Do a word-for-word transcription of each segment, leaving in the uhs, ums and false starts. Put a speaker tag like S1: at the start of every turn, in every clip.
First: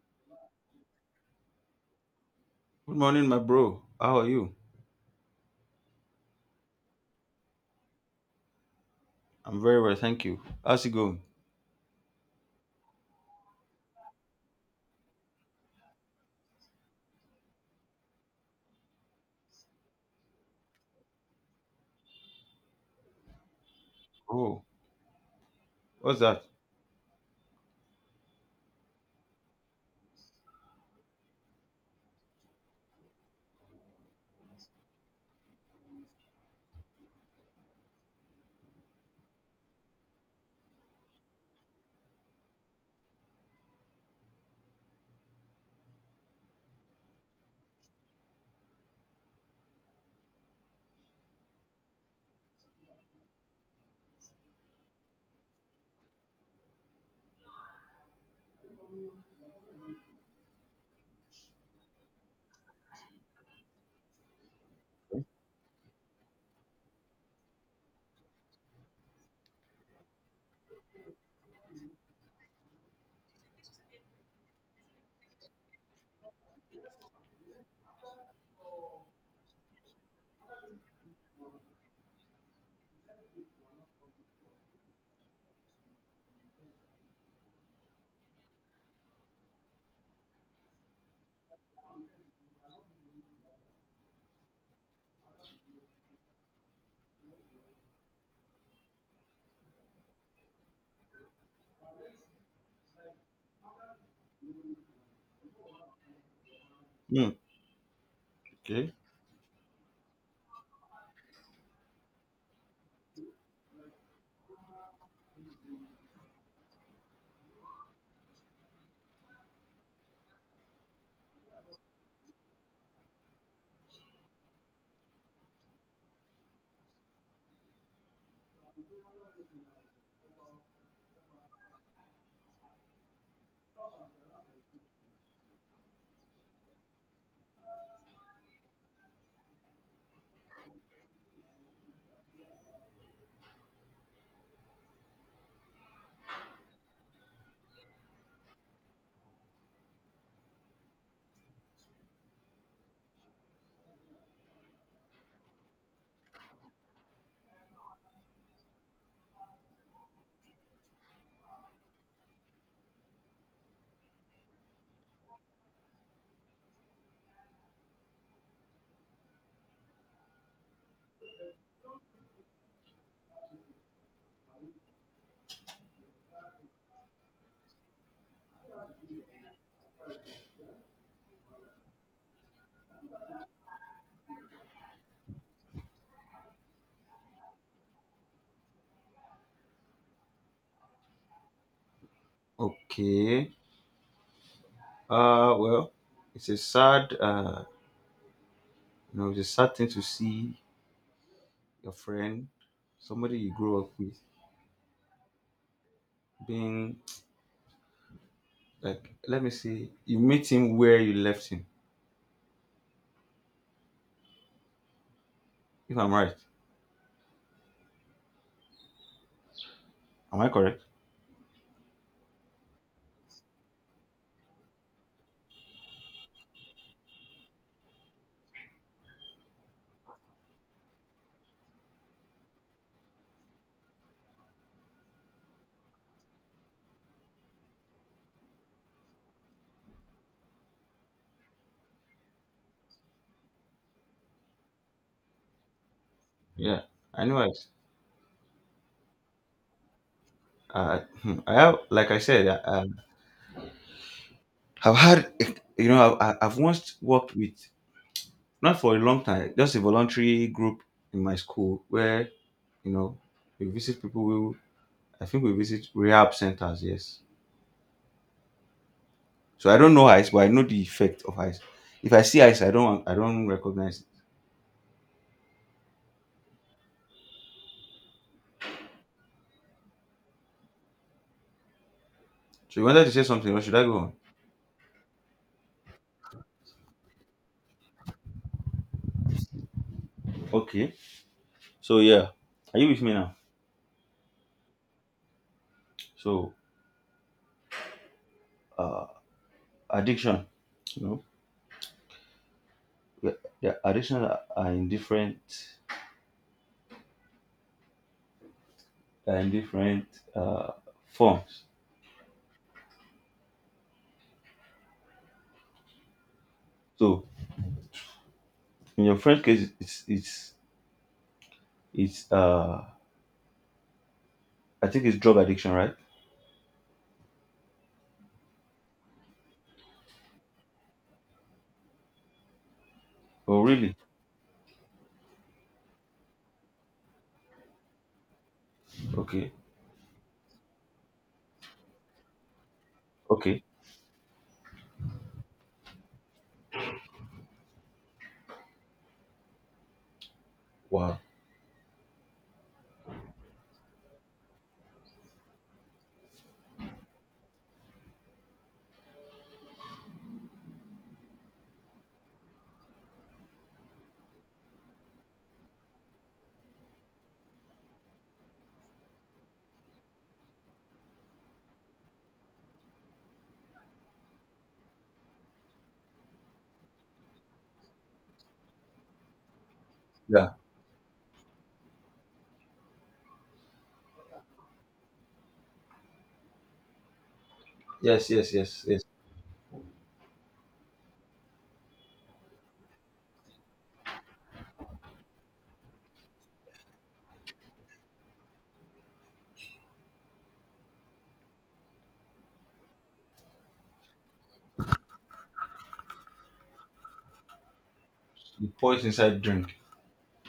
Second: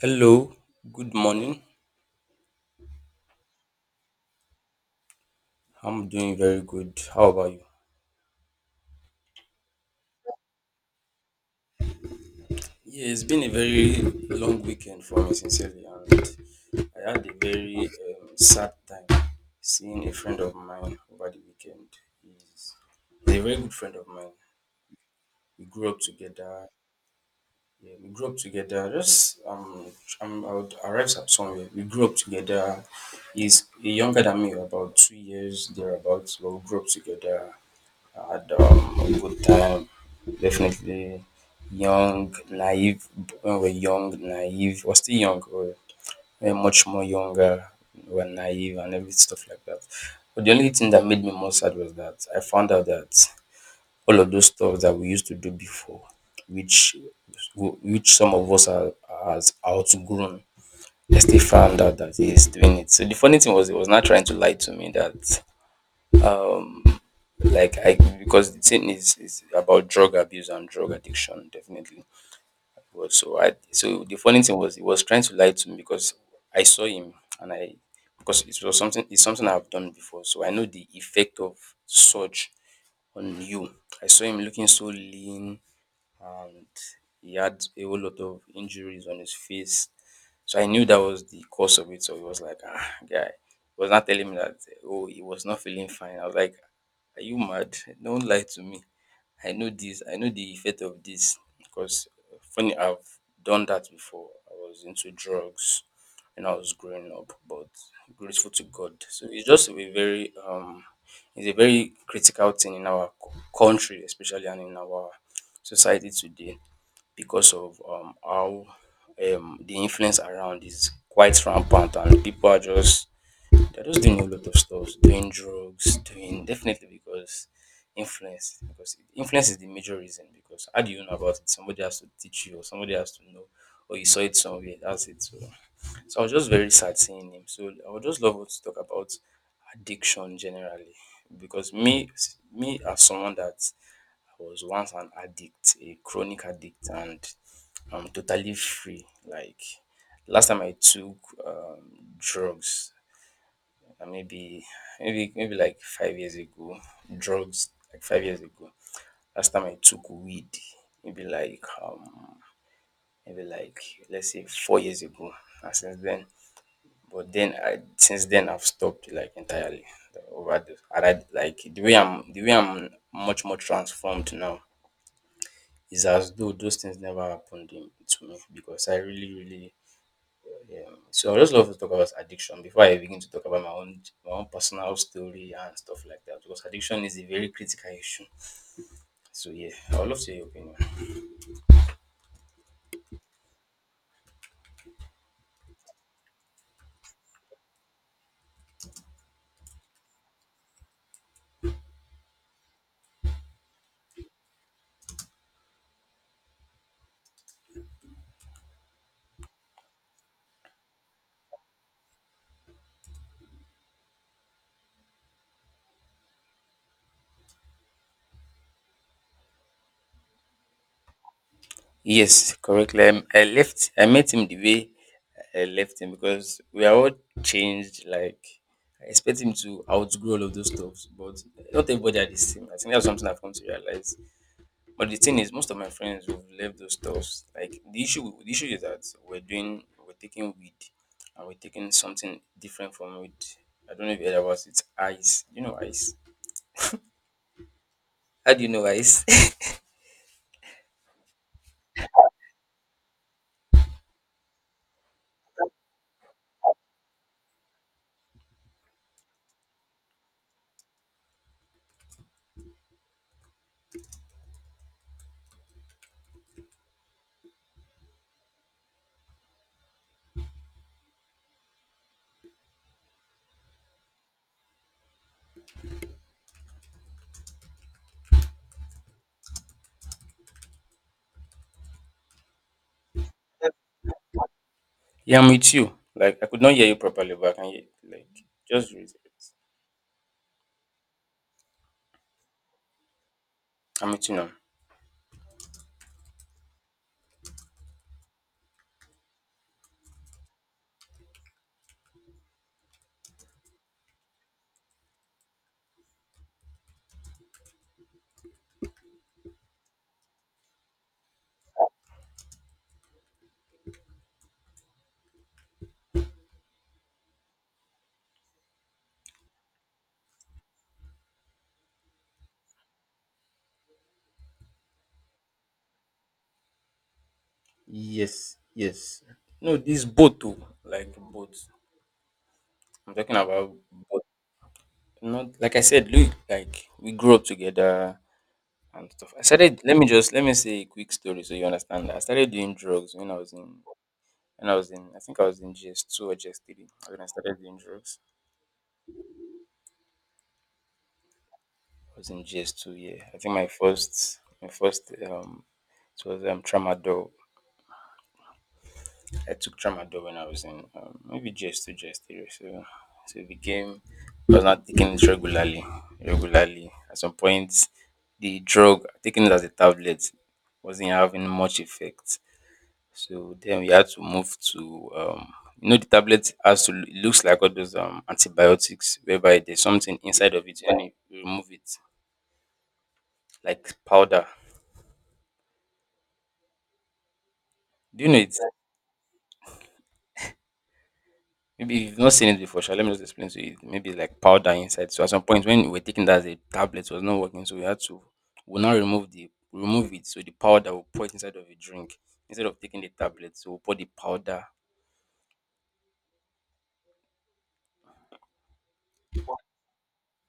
S1: Hello, good morning.
S2: Good morning, my bro. How are you?
S1: I'm doing very good. How about you?
S2: I'm very well, thank you. How's it going?
S1: Yeah, it's been a very long weekend for me, sincerely, and I had a very um, sad time seeing a friend of mine over the weekend. He's he's a very good friend of mine.
S2: Oh,
S1: We grew up
S2: what's that?
S1: together. Yeah, we grew up together. Just um, I'm, I would arrive at somewhere. We grew up together. He's younger than me, about two years thereabouts. But we grew up together. I had um, a good time. Definitely young, naive. When we're young, naive. We're still young. We're, we're much more younger. We're naive and every stuff like that. But the only thing that made me more sad was that I found out that all of those stuff that we used to do before, which which some of us are has outgrown. I still found out that he's doing it. So the funny thing was, he was not trying to lie to me that um, like I, because the thing is is about drug abuse and drug addiction definitely. But so I so the funny thing was he was trying to lie to me because I saw him and I, because it was something it's something I've done before. So I know the effect of such on you. I saw him looking so lean, and he had a whole lot of injuries on his face. So I knew that was the cause of it. So he was like, ah, guy. He was not telling me that, oh, he was not feeling fine. I was like, are you mad? Don't lie to me. I know this. I know the effect of this because funny, I've done that before. I was into drugs when I was growing
S2: Hmm.
S1: up, but grateful to God.
S2: Okay.
S1: So it's just a very um is a very critical thing in our co- country especially and in our society today because of um how um the influence around is quite rampant and people are just they're just doing a lot of stuff, doing drugs, doing definitely because influence. Because influence is the major reason. Because how do you know about it? Somebody has to teach you, or somebody has to know, or you saw it somewhere. That's it. So, so I was just very sad seeing him. So I would just love us to talk about addiction generally, because me, me as someone that was once an addict, a chronic addict, and I'm totally free. Like last time I took um, drugs, and maybe maybe maybe like five years ago, drugs like five years ago. Last time I took weed, maybe like um maybe like let's say four years ago. And since then, but then I since then I've stopped like entirely the- over the and I like the way I'm the way I'm much more transformed now is as though those things never happened in, to me because I really really. Yeah. So I just love to talk about addiction before I begin to talk about my own my own personal story and stuff like that because addiction is a very critical issue. So yeah, I would love to hear your opinion.
S2: Okay. Uh, well, it's a sad, uh, you know, it's a sad thing to see your friend, somebody you grew up with, being like, let me see, you meet him where you left him. If I'm right, am I correct?
S1: Yes, correctly. I, I left. I met him the way I left him because we are all changed. Like I expect him to outgrow all of those stuff, but not everybody are the same. I think that's something I've come to realize. But the thing is, most of my friends who've left those stuffs, like the issue, the issue is that we're doing, we're taking weed, and we're taking something different from it. I don't know if you heard about it. It's Ice, you know ice.
S2: Yeah, I know it.
S1: How do you know ice?
S2: Uh, hmm, I have, like I said, I, I- I've had, you know, I, I- I've once worked with, not for a long time, just a voluntary group in my school where, you know, we visit people who I think we visit rehab centers, yes. So I don't know ice, but I know the effect of ice. If I see ice, I don't I don't recognize it. So you wanted to say something, or should I go on?
S1: Yeah, I'm with you. Like I could not hear you properly, but I can hear like just read it.
S2: Okay. So, yeah. Are you with me now?
S1: I'm with you now.
S2: So, uh addiction. You know, yeah, yeah, addiction are are in different are in different uh forms. So in your friend's case, it's it's it's uh I think it's drug addiction, right?
S1: No, this boat too. Like boat. I'm talking
S2: Oh,
S1: about
S2: really?
S1: boat. Not like I said, look, like we grew up together and stuff. I
S2: Okay.
S1: started. Let me just let me say a quick story so you understand. I started doing drugs when I was
S2: Okay.
S1: in when I was in I think I was in G S two or G S three when I started doing drugs.
S2: Wow.
S1: I was in G S two. Yeah, I think my first my first um it was um tramadol. I took tramadol when I was in um, maybe G S two G S three. So so it became I was not taking it regularly regularly. At some point, the drug taking it as a tablet wasn't having much effect. So then we had to move to um you know the tablet has to loo- it looks like all those um antibiotics whereby there's something
S2: Yeah.
S1: inside of it and you you remove it like powder. Do you
S2: Yes,
S1: know
S2: yes,
S1: it?
S2: yes, yes.
S1: Maybe you've not seen it before, shall let me just explain to you. Maybe it's like powder inside. So at some point when we were taking that as a tablet it was not working, so we had to we now remove the remove it. So the powder will pour it inside of a drink. Instead of taking the tablet, so we'll pour the powder,
S2: You pour it pours inside drink.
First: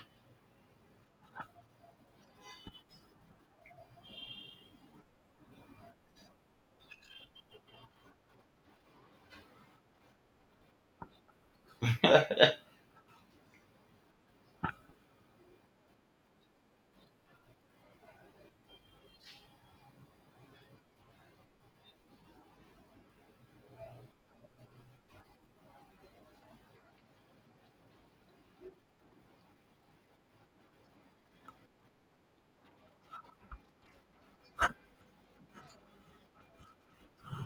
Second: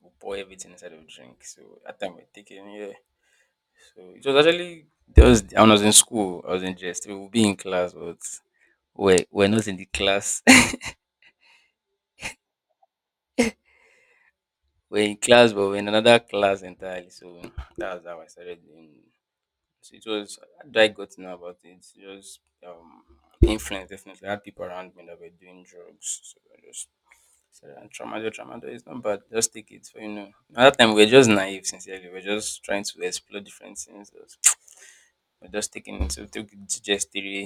S1: we'll pour everything inside of the drink. So at that time we're taking, yeah. So it was actually there was I was in school, I was in just we would be in class, but we're, we're not in the class. we're in class, but we're in another class entirely. So that was how I started doing it. So it was how did I got to know about it. It was um influence definitely. I had people around me that were doing drugs. So I just said and tramadol, tramadol is not bad. Just take it for you know. At that time we were just naive sincerely. We are just trying to explore different things. We're just taking it. So we took just theory.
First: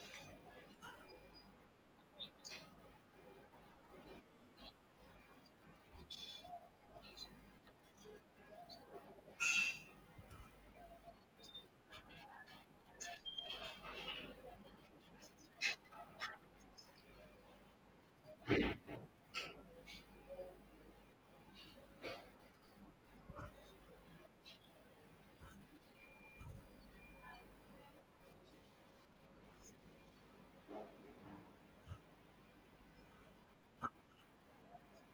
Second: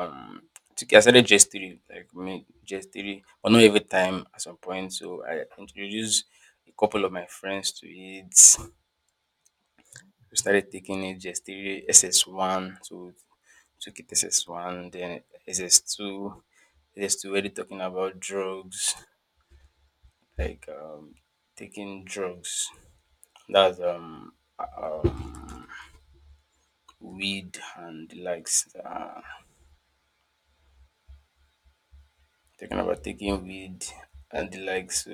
S1: Um, to- I started just three, like me just three, but not every time. At some point, so I introduced a couple of my friends to it. We started taking it just three, S S one, so took it SS one, then S S two, S S two. Already talking about drugs, like um, taking drugs. That's um, uh, um, weed and the likes. Uh, Talking about taking weed and the like, so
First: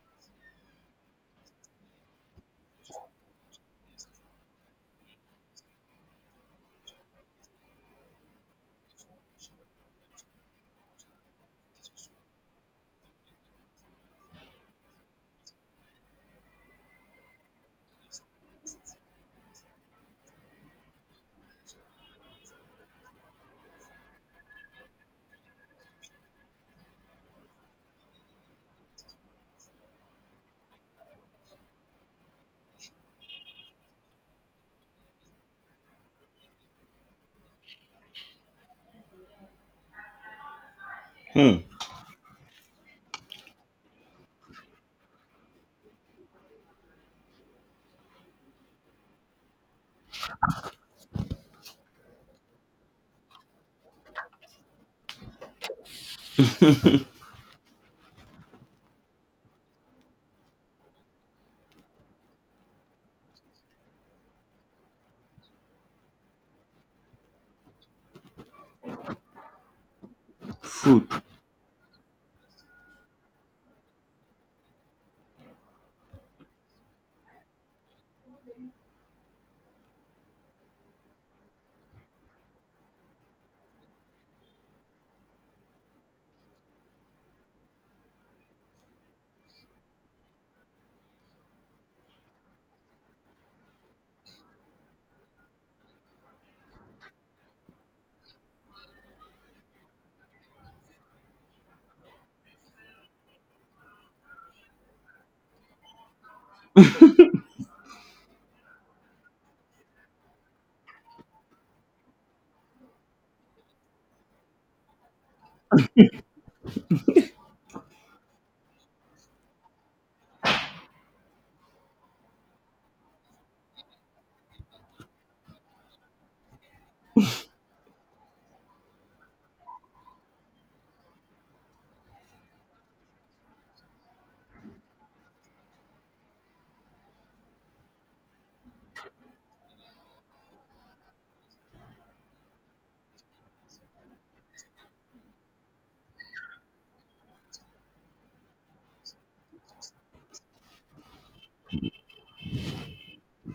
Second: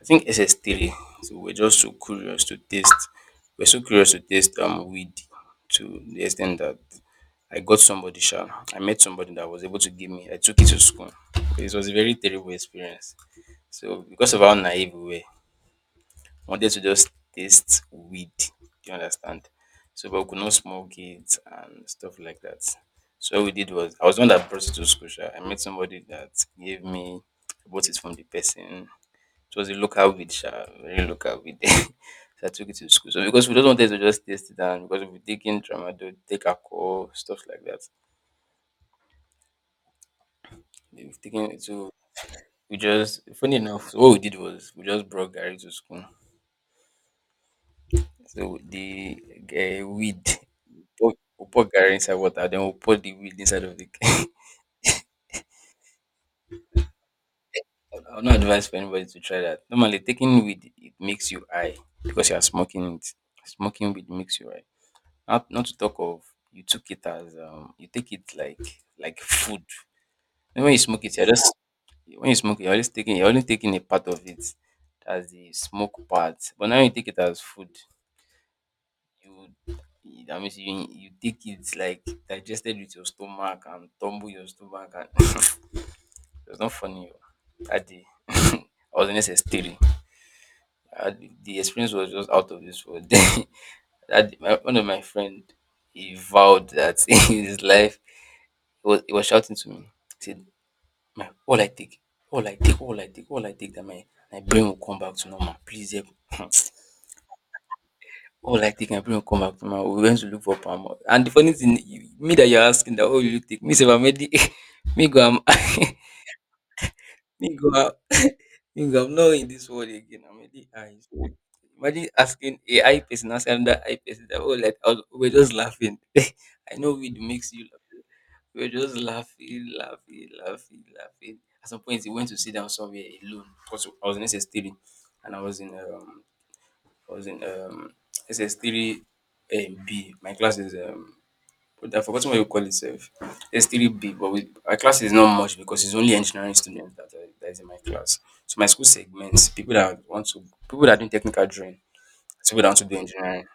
S1: I think S S three. So we're just so curious to taste. We're so curious to taste um weed to the extent that I got somebody sharp. I met somebody that was able to give me. I took it to school. It was a very terrible experience. So because of how naive we were, wanted to just taste weed. Do you understand? So, but we could not smoke it and stuff like that. So what we did was I was the one that brought it to school. Sha. I met somebody that gave me I bought it from the person. It was a local weed, sha, very local weed. so I took it to school. So because we don't want them to just taste it and because we've taken tramadol, take alcohol, stuff like that. We've taken
S2: Hmm.
S1: it to we just funny enough, so what we did was we just brought Gary to school. So the uh, weed, we'll put we'll put garri inside water, then we'll put the weed inside of the. I would not advise for anybody to try that. Normally, taking weed it makes you high because you are smoking it. Smoking weed makes you high. Not not to talk of you took it as um you take it like like food. And when you smoke
S2: Food.
S1: it, you're just when you smoke it, you're always taking you're only taking a part of it as the smoke part. But now you take it as food. You that means you you take it like digested with your stomach and tumble your stomach and it was not funny oh. That day I was in S S three uh, the experience was just out of this world. That day, my, one of my friend he vowed that in his life he was, he was shouting to me he said my all I take all I take all I take all I take that my my brain will come back to normal please help. Oh, like taking airplane come back from her. We went to look for palm oil. And the funny thing, you, me that you're asking that, oh, you take me, say, I'm already, me go, I'm, me go, I'm, me go, I'm not in this world again. I'm already, I, imagine asking A I person, asking another I person that, oh, like, I was, we're just laughing. I know weed makes you laugh. We're just laughing, laughing, laughing, laughing. At some point, he went to sit down somewhere alone because I was in S S three, and I was in um, I was in um S S three um, B. My class is um but I forgot what you call it self. S three B, but we, my class is not much because it's only engineering students that, are, that is in my class. So my school segments people that want to people that do technical drawing, people that want to do engineering.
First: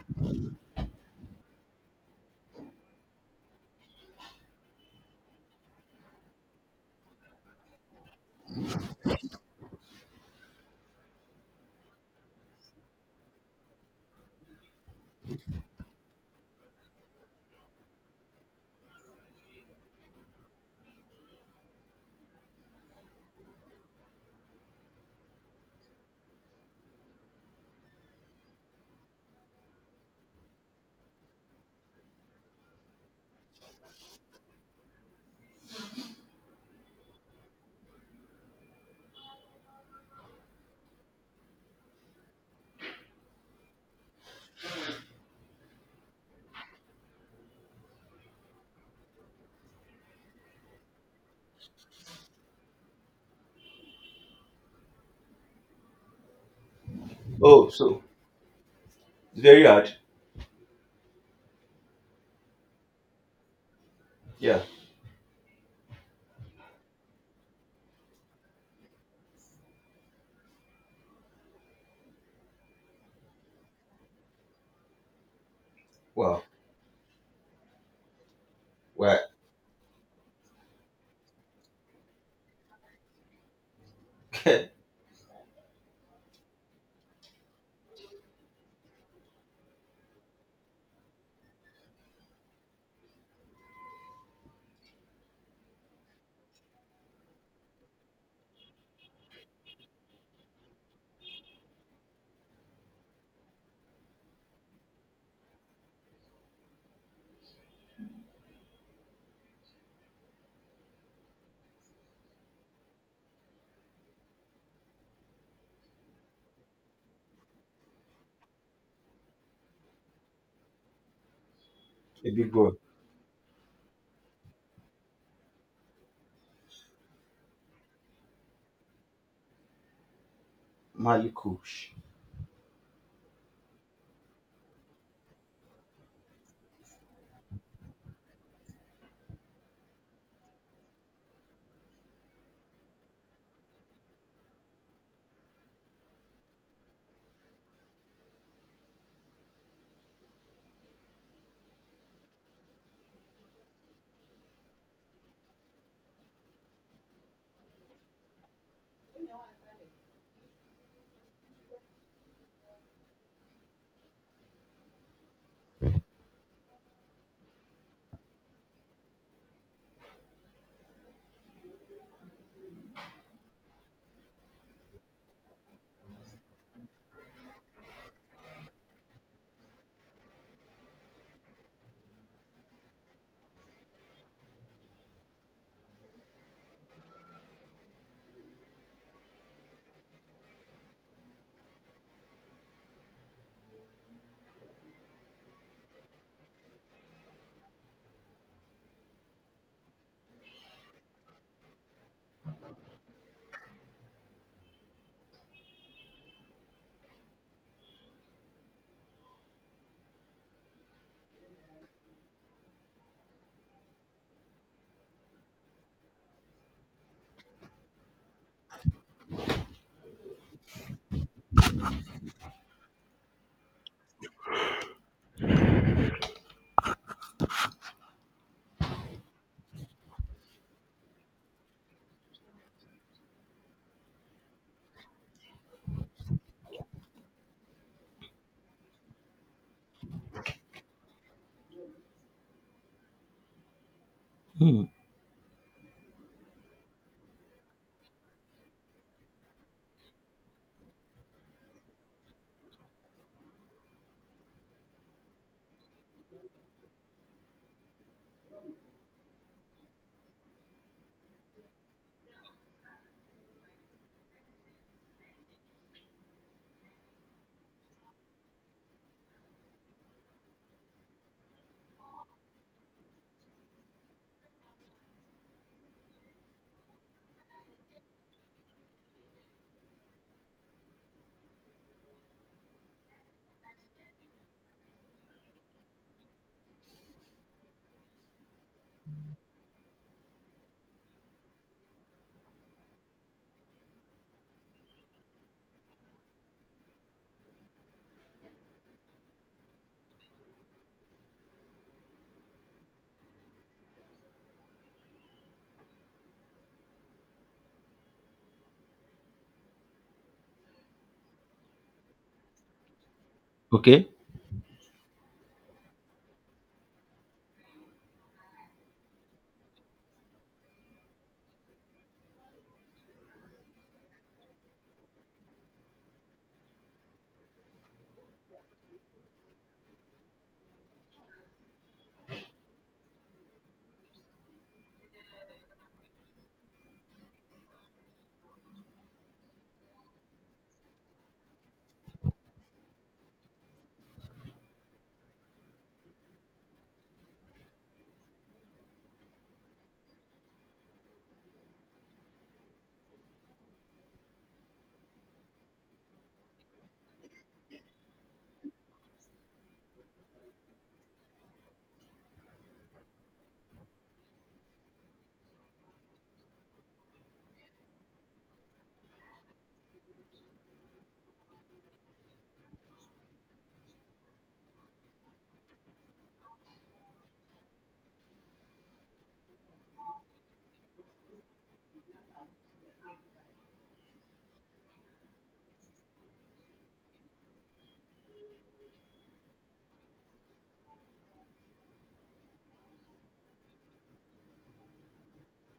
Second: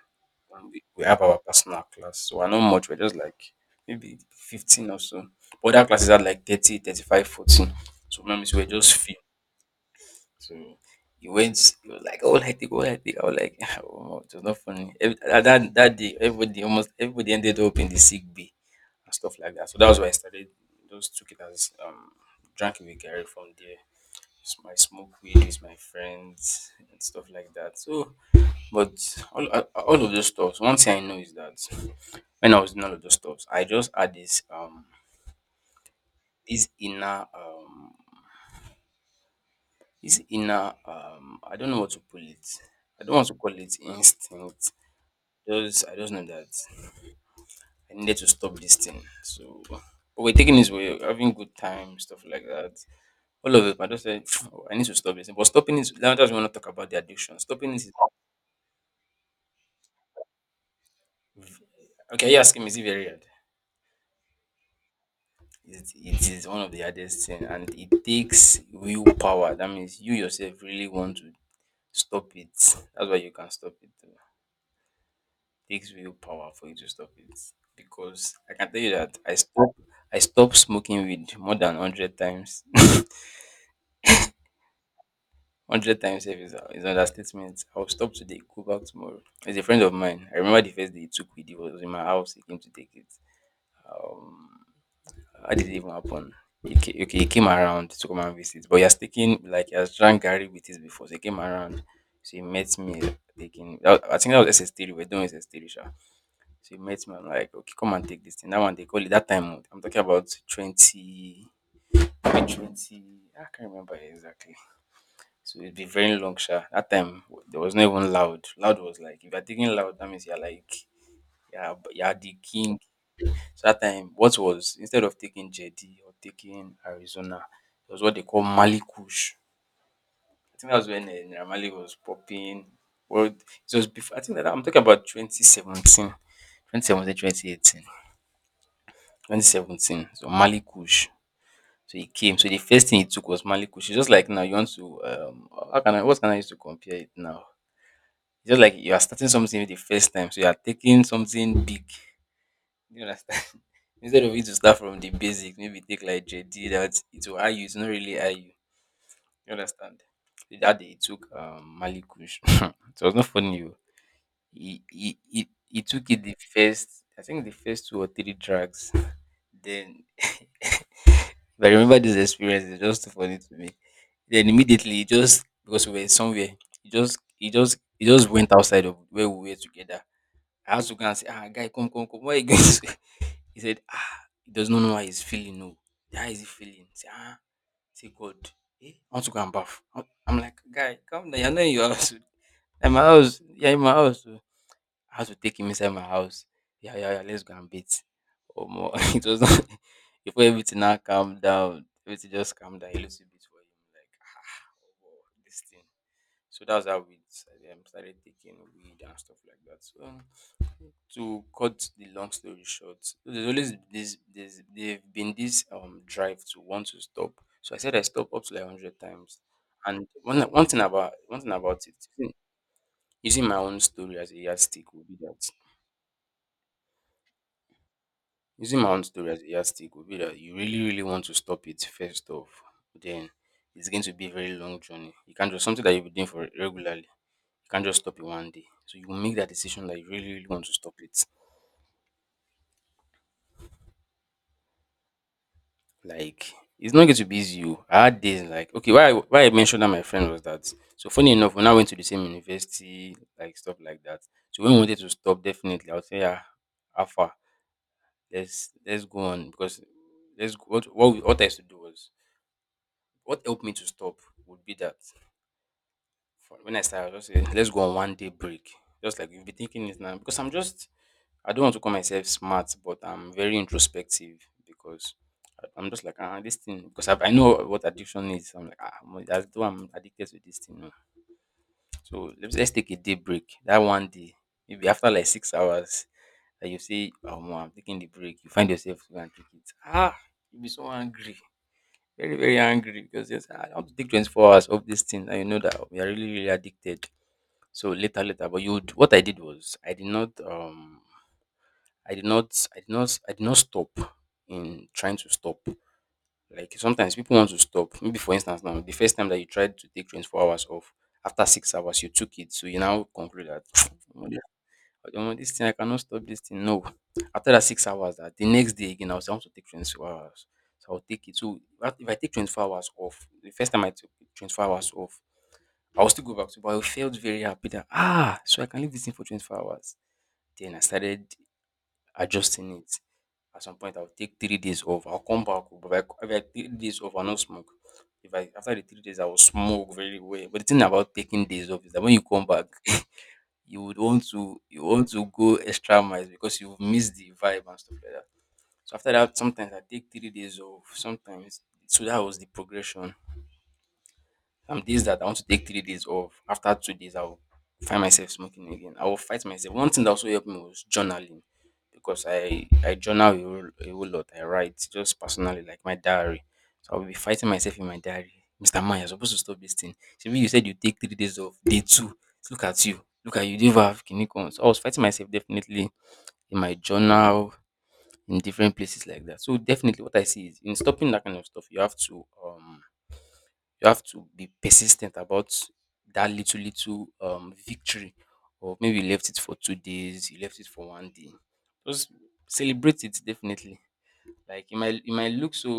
S1: And we, we have our personal class, so we're not much. We're just like maybe fifteen or so. Other classes had like thirty thirty five fourteen. So remember, so we're just few. So he went, he was like, "Oh, I take, oh, I take." I was like, oh, it was not funny. Every, uh, that that day, everybody almost everybody ended up in the sick bay and stuff like that. So that was why I started. Those took it as um, drank it with Gary from there. It's my smoke weed with my friends and stuff like that. So, but all uh, all of those stuff. One thing I know is that when I was in all of those stuff, I just had this um this inner um This inner, um, I don't know what to call it. I don't want to call it instinct. Just, I just know that I needed to stop this thing. So, but we're taking this way, having good time, stuff like that. All of it, but I just said, "Oh, I need to stop this. But stopping is, now that we want to talk about the addiction.
S2: Oh,
S1: Stopping is,
S2: so it's very hard.
S1: okay, you're asking me, is it very hard?
S2: Yeah.
S1: It, it is one of the hardest thing, and it takes willpower. That means you yourself really want to stop it. That's why you can stop it. Takes real
S2: Wow.
S1: power for you to stop it. Because I can tell you that
S2: Well,
S1: I stop I stopped smoking weed more than hundred times.
S2: a
S1: Hundred times sef is, is an understatement. I'll stop today, go back tomorrow. There's a friend of mine. I remember the first day he took weed, he was in my house, he came to take it. Um how did it even happen? He came, okay, he came around to come and visit, but he has taken like he has drank Gary with it before. So he came around, so he met me taking. I I think that was S S three. We're doing S S three, sha. So he met me. I'm like, okay, come and take this thing. That one they call it that time. I'm talking about twenty, maybe twenty. I can't remember exactly. So it'd be very long sha. That time there was not even loud. Loud was like if you're taking loud, that means you're like yeah, you're the
S2: big boy.
S1: king. So that time what was instead of taking J D or taking Arizona, it was what they call Mali Kush. I think that was when uh, Naira Marley
S2: Malikush.
S1: was popping. Well, it was before I think that I'm talking about twenty seventeen. twenty seventeen, twenty eighteen. two thousand seventeen, so Mali Kush. So he came. So the first thing he took was Mali Kush. It's just like now you want to um how can I what can I use to compare it now? It's just like you are starting something the first time, so you are taking something big. You understand? Instead of you to start from the basics, maybe take like J D that it will hire you, it's not really hire you. You understand? So that day he took um Mali Kush. So it was not funny you. He, he he he took it the first I think the first two or three tracks. Then if I remember this experience, it's just too funny to me. Then immediately he just because we were somewhere, he just he just he just went outside of where we were together. I had to go and say, ah guy, come, come, come. Where you going? He said, ah, he does not know how he's feeling. No, how is he feeling? Say, ah, say God. Eh? I want to go and bath. I'm I'm like, guy, come down. You're not in your house. I'm my house. You're in my house. Oh." I had to take him inside my house. Yeah, yeah, yeah, let's go and beat. Or more, it was not before everything now calm down. Everything just calm down a little bit for him. Like, ah, omo, this thing. So that's how we started, um, started taking weed and stuff like that. So um, to cut the long story short, there's always this, there's, they have been this um drive to want to stop. So I said I stopped up to like hundred times. And one one thing about one thing about it, using using my own story as a yardstick would be that Using my own story as a yardstick would be that you really, really want to stop it first off. Then it's going to be a very long journey. You can't just something that you've been doing for regularly. You can't just stop it one day. So you will make that decision that you really, really want to stop it.
S2: Hmm.
S1: Like it's not going to be easy. Oh. I had days like okay, why I- why I mentioned that my friend was that. So funny enough, when I went to the same university, like stuff like that. So when we wanted to stop, definitely I would say yeah, Alpha, let's let's go on because let's go- what what, we, what I used to do was what helped me to stop would be that for- when I started, I was just say, let's go on one day break. Just like you've been thinking it now. Because I'm just, I don't want to call myself smart, but I'm very introspective because I- I'm just like, ah, this thing, because I, I know what addiction is. I'm like, ah, I'm- as though I'm addicted to this thing. No." So let's, let's take a day break. That one day, maybe after like six hours, that you say, oh, I'm taking the break, you find yourself going and take it. Ah, you'll be so angry. Very very angry because yes, I have to take twenty-four hours of this thing and you know that we are really really addicted. So later later, but you would- what I did was I did not um I did not I did not I did not stop in trying to stop. Like sometimes people want to stop. Maybe for instance now the first time that you tried to take twenty-four hours off, after six hours you took it, so you now conclude that
S2: Okay.
S1: omo this thing I cannot stop this thing no. After that six hours, um de next day again, I was I want to take twenty-four hours. So I will take it. So that- if I take twenty-four hours off, the first time I took twenty-four hours off, I will still go back to, but I felt very happy that ah, so I can leave this thing for twenty-four hours. Then I started adjusting it. At some point I will take three days off. I will come back oh, but if I if I take three days off I no smoke. If I after the three days I will smoke very well, but the thing about taking days off is that when you come back you would want to you want to go extra miles because you've missed the vibe and stuff like that. So after that, sometimes I take three days off. Sometimes, so that was the progression. Some days that I want to take three days off, after two days, I'll find myself smoking again. I will fight myself. One thing that also helped me was journaling because I, I journal a whole, a whole lot. I write just personally, like my diary. So I'll be fighting myself in my diary. Mister Man, you're supposed to stop this thing. Maybe you said you take three days off, day two. Look at you. Look at you. You don't even have kinikon. So I was fighting myself definitely in my journal, in different places like that. So definitely what I see is in stopping that kind of stuff, you have to um you have to be persistent about that little, little um victory, or maybe you left it for two days, you left it for one day. Just celebrate it definitely. Like it might it might look so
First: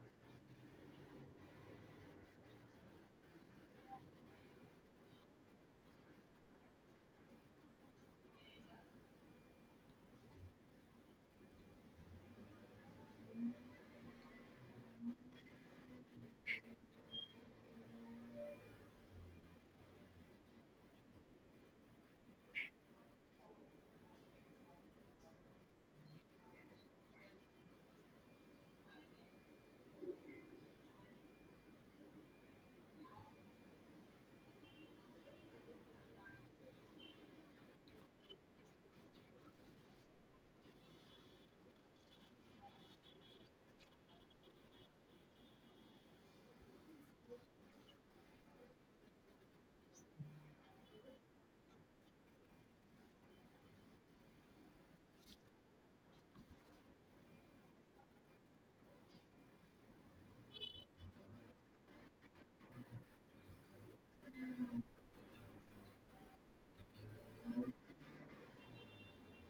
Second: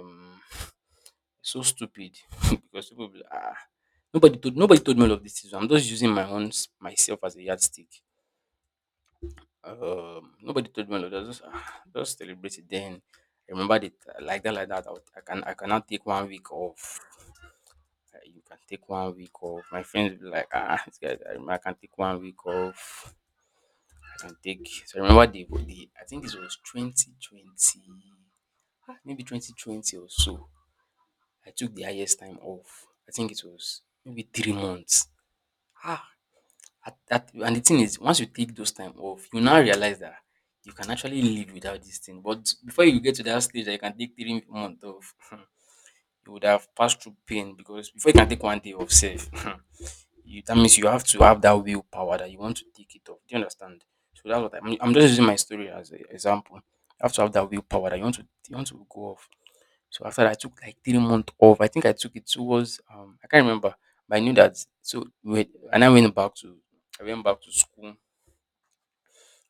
S1: um so stupid because people will be like, ah, nobody told nobody told me all of this. I'm just using my own s- myself as a yardstick. Um, nobody told me all of that. Just, ah, just celebrate it. Then remember that like that, like that. I, would- I can I cannot take one week off, uh, you can take one week off. My friends will be like, "Ah, this guy, I, remember I can take one week off. I can take." So I remember the, the I think this was twenty twenty, maybe twenty twenty or so. I took the highest time off. I think it was maybe three months. Ah, at, at, and the thing is, once you take those time off, you now realize that you can actually live without this thing. But before you get to that stage, that you can take three months off. You would have passed through pain because before you can take one day off, safe. You, that means you have to have that willpower that you want to take it off. Do you understand? So that's what I mean. I'm just using my story as an example. You have to have that willpower that you want to you want to go off. So after that, I took like three months off. I think I took it towards um I can't remember, but I knew that. So we- and I went back to I went back to school.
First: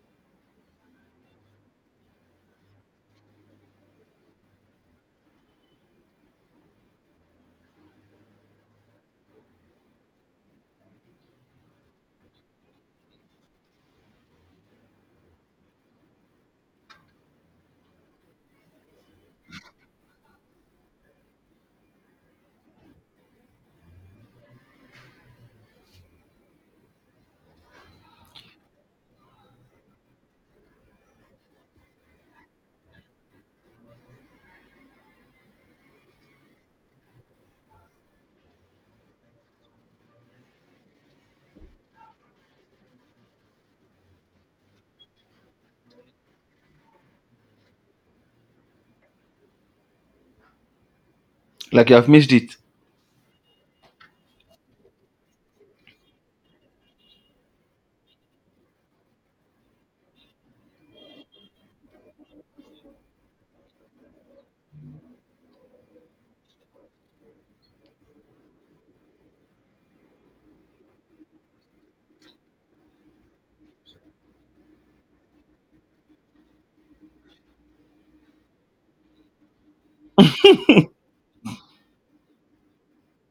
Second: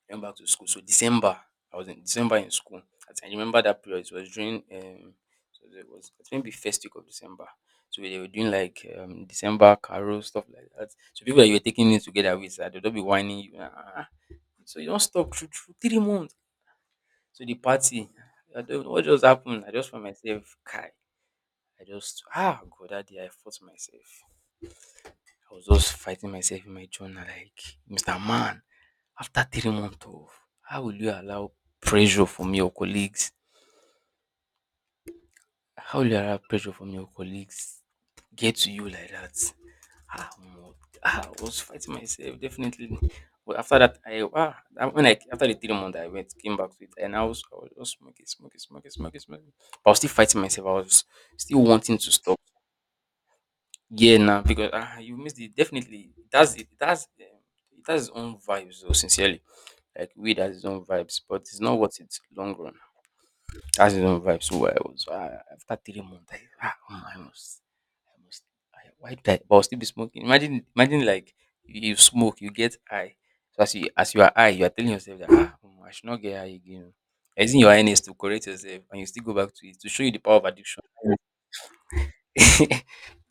S1: Went back to school. So December, I was in December in school. I remember that period. It was during um, so it was I think the first week of December. So they were doing like um December carol stuff like that. So people that you were taking it together with, uh, they'll be whining you. "Ah, ah, ah." So you don't stop through, through three months. So the party, I don't know what just happened. I just found myself, Kai. I just ah God, that day I fought myself. I was just fighting myself in my journal, like Mister Man. After three months of how will you allow pressure from your colleagues? How will you allow pressure from your colleagues get to you like that? Ah, omo, ah, I was fighting myself definitely. But after that, I ah, that- when I after the three months, I went came back to it, and I was I was just smoking, smoking, smoking, smoking, smoking. But I was still fighting myself. I was still
S2: Like you
S1: wanting
S2: have
S1: to
S2: missed
S1: stop.
S2: it.
S1: Yeah, now because ah, you missed it. Definitely, that's it. That's um, it has its own vibes though. Sincerely, like weed has its own vibes, but it's not worth it long run. I just don't vibe. So well. So, I was uh, after three months. I, ah, oh my, I must, I must. I, why did I? But I'll still be smoking. Imagine, imagine like you smoke, you get high. So as you as you are high, you are telling yourself that ah, oh my, I should not get high again. You're using your highness to correct yourself, and you still go back to it to show you the power of addiction.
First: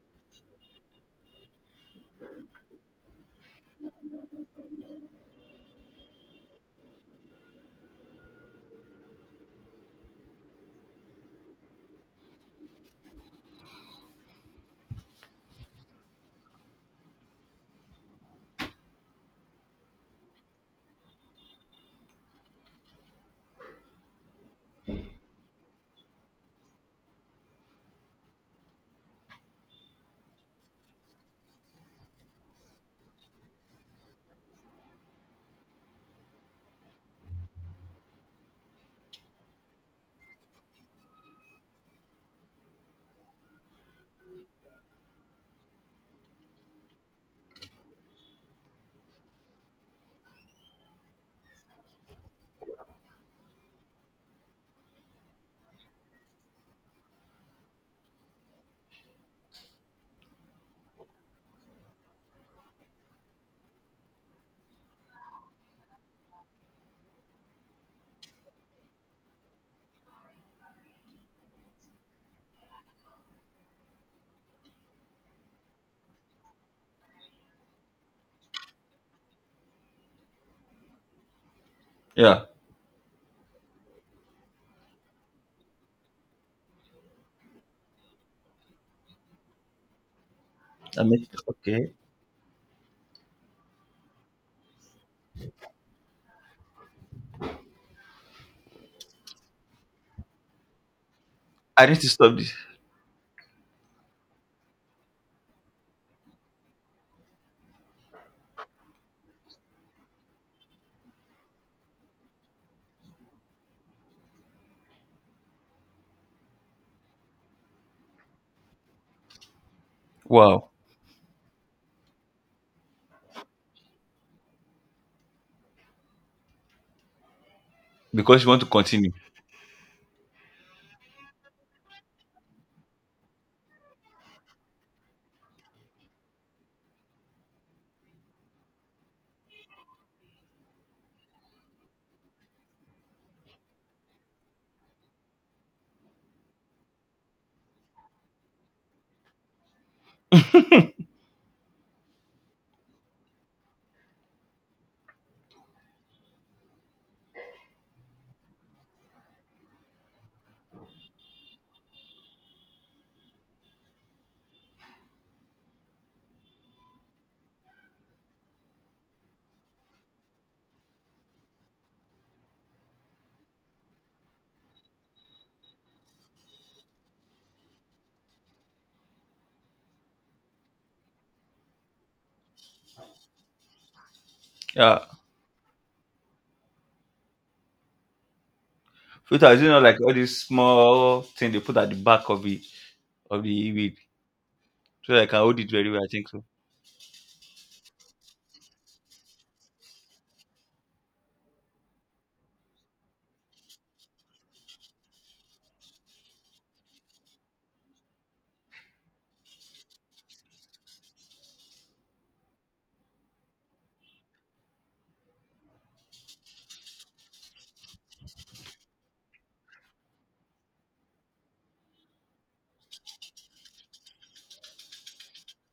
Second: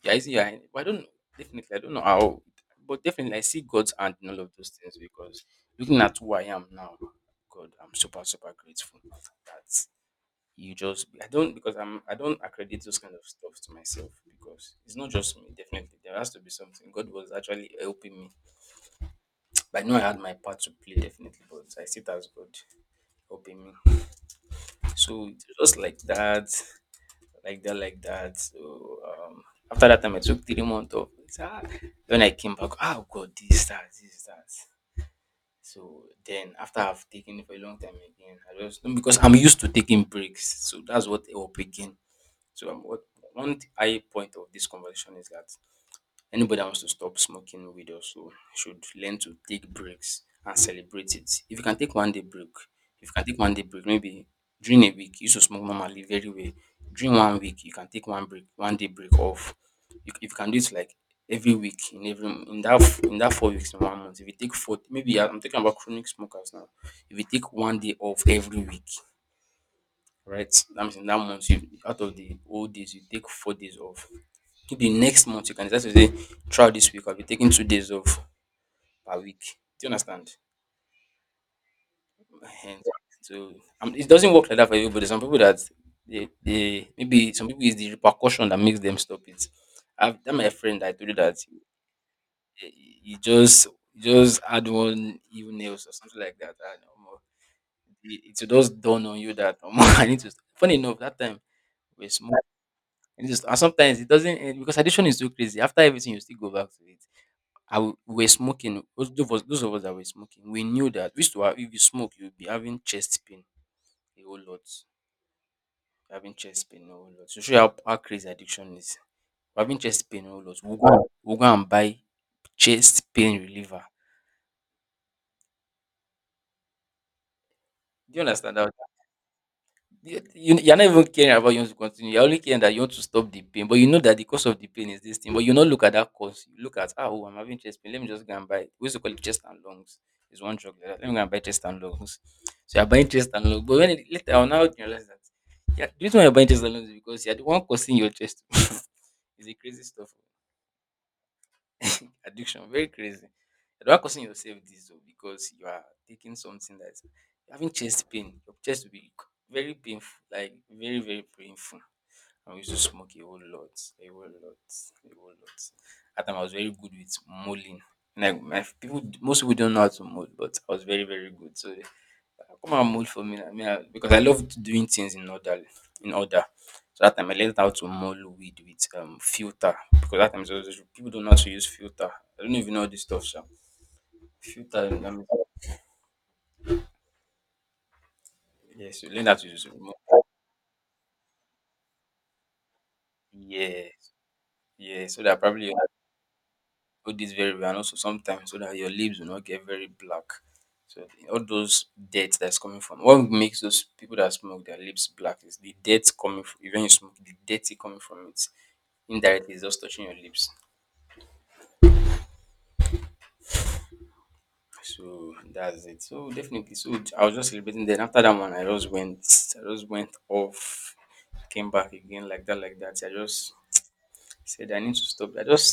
S1: Yeah, are using your highness. But I don't know. Definitely, I don't know how. But definitely, I see God's hand in all of those things because looking at who I am now, God, I'm super super grateful that you just I don't because I'm I don't accredit those kind of stuff to myself because it's not just me, definitely. There has to be something. God was actually helping me. But I know I had my part to play definitely, but I see it as God helping me. So it's just like that, like that, like that. So um after that time I took three months off. It's, ah, when I came back, ah, oh god, this that, this that. So then after I've taken it for a long time again, I just because I'm used to taking breaks. So that's what helped again. So um, what one th- high point of this conversation is that anybody that wants to stop smoking weed also should learn to take breaks and celebrate it. If you can take one day break, if you can take one day break, maybe during a week you used to smoke normally very well. During one week you can take one break, one day break off. You, if you can do it like every week in every in that f- in that four weeks in one month. If you take four, maybe I'm talking about chronic smokers now. If you take one day off every week, right? That means in that month, you out of the whole days, you take four days off. If the next month you can decide to say, throughout this week, I'll be taking two days off per week. Do you understand?
S2: Yeah.
S1: Ehen. So um, it doesn't work like that for everybody. Some people that they, they maybe some people is the repercussion that makes them stop it. I've that my friend I
S2: I
S1: told you
S2: missed
S1: that
S2: it. Okay.
S1: eh, he just he just had one evil nails or something like that. And, um, it, it will just dawn on you that um, I need to. Funny enough, that time
S2: I need
S1: we
S2: to stop this.
S1: and just and sometimes it doesn't eh, because addiction is so crazy. After everything, you still go back to it. I w- we were smoking. Those those of us, those of us that were smoking, we knew that we used to have, if you smoke, you'll be having chest pain a whole lot. Having chest pain a whole lot. So show you how, how crazy addiction is. We're having chest pain a whole lot.
S2: Wow.
S1: We'll go, we'll go and buy chest pain reliever. Do you
S2: Because you
S1: understand
S2: want to
S1: that?
S2: continue.
S1: You you you're not even caring about you want to continue. You're only caring that you want to stop the pain, but you know that the cause of the pain is this thing. But you not look at that cause. You look at ah, oh, I'm having chest pain. Let me just go and buy. We used to call it chest and lungs. It's one drug like that. Let me go and buy chest and lungs. So you're buying chest and lungs, but when it, later on now you realize that yeah, the reason why you're buying chest and lungs is because you're the one causing your chest. It's a crazy stuff. Addiction, very crazy. You're the one causing yourself this though, because you are taking something that's you're having chest pain. Your chest will be very painful, like very, very painful. I used to smoke a whole lot, a whole lot, a whole lot. At time I was very good with mulling. Like my people, most people don't know how to mold, but I was very, very good. So come and mold for me na me I because I love doing things in order. In order. So that time I learned how to mold weed with um filter because that time so so so, people don't know how to use filter. I don't even know all this stuff sha. Filter
S2: Yeah.
S1: um, yes, you learn how to
S2: Filter is,
S1: use
S2: you
S1: it.
S2: know like all this small thing they put at the back of the of
S1: Yeah.
S2: the weed.
S1: Yes. Yes,
S2: So
S1: so
S2: I
S1: that
S2: can hold
S1: probably
S2: it
S1: you
S2: very well, I think so.
S1: do this very well and also sometimes so that your lips will not get very black. So all those dirt that's coming from what makes those people that smoke their lips black is the dirt coming from even you smoke the dirty coming from it indirectly is just touching your lips. So that's it. So definitely, so I was just celebrating. Then after that one, I just went, I just went off, came back again like that, like that. I just said I need to stop. I just,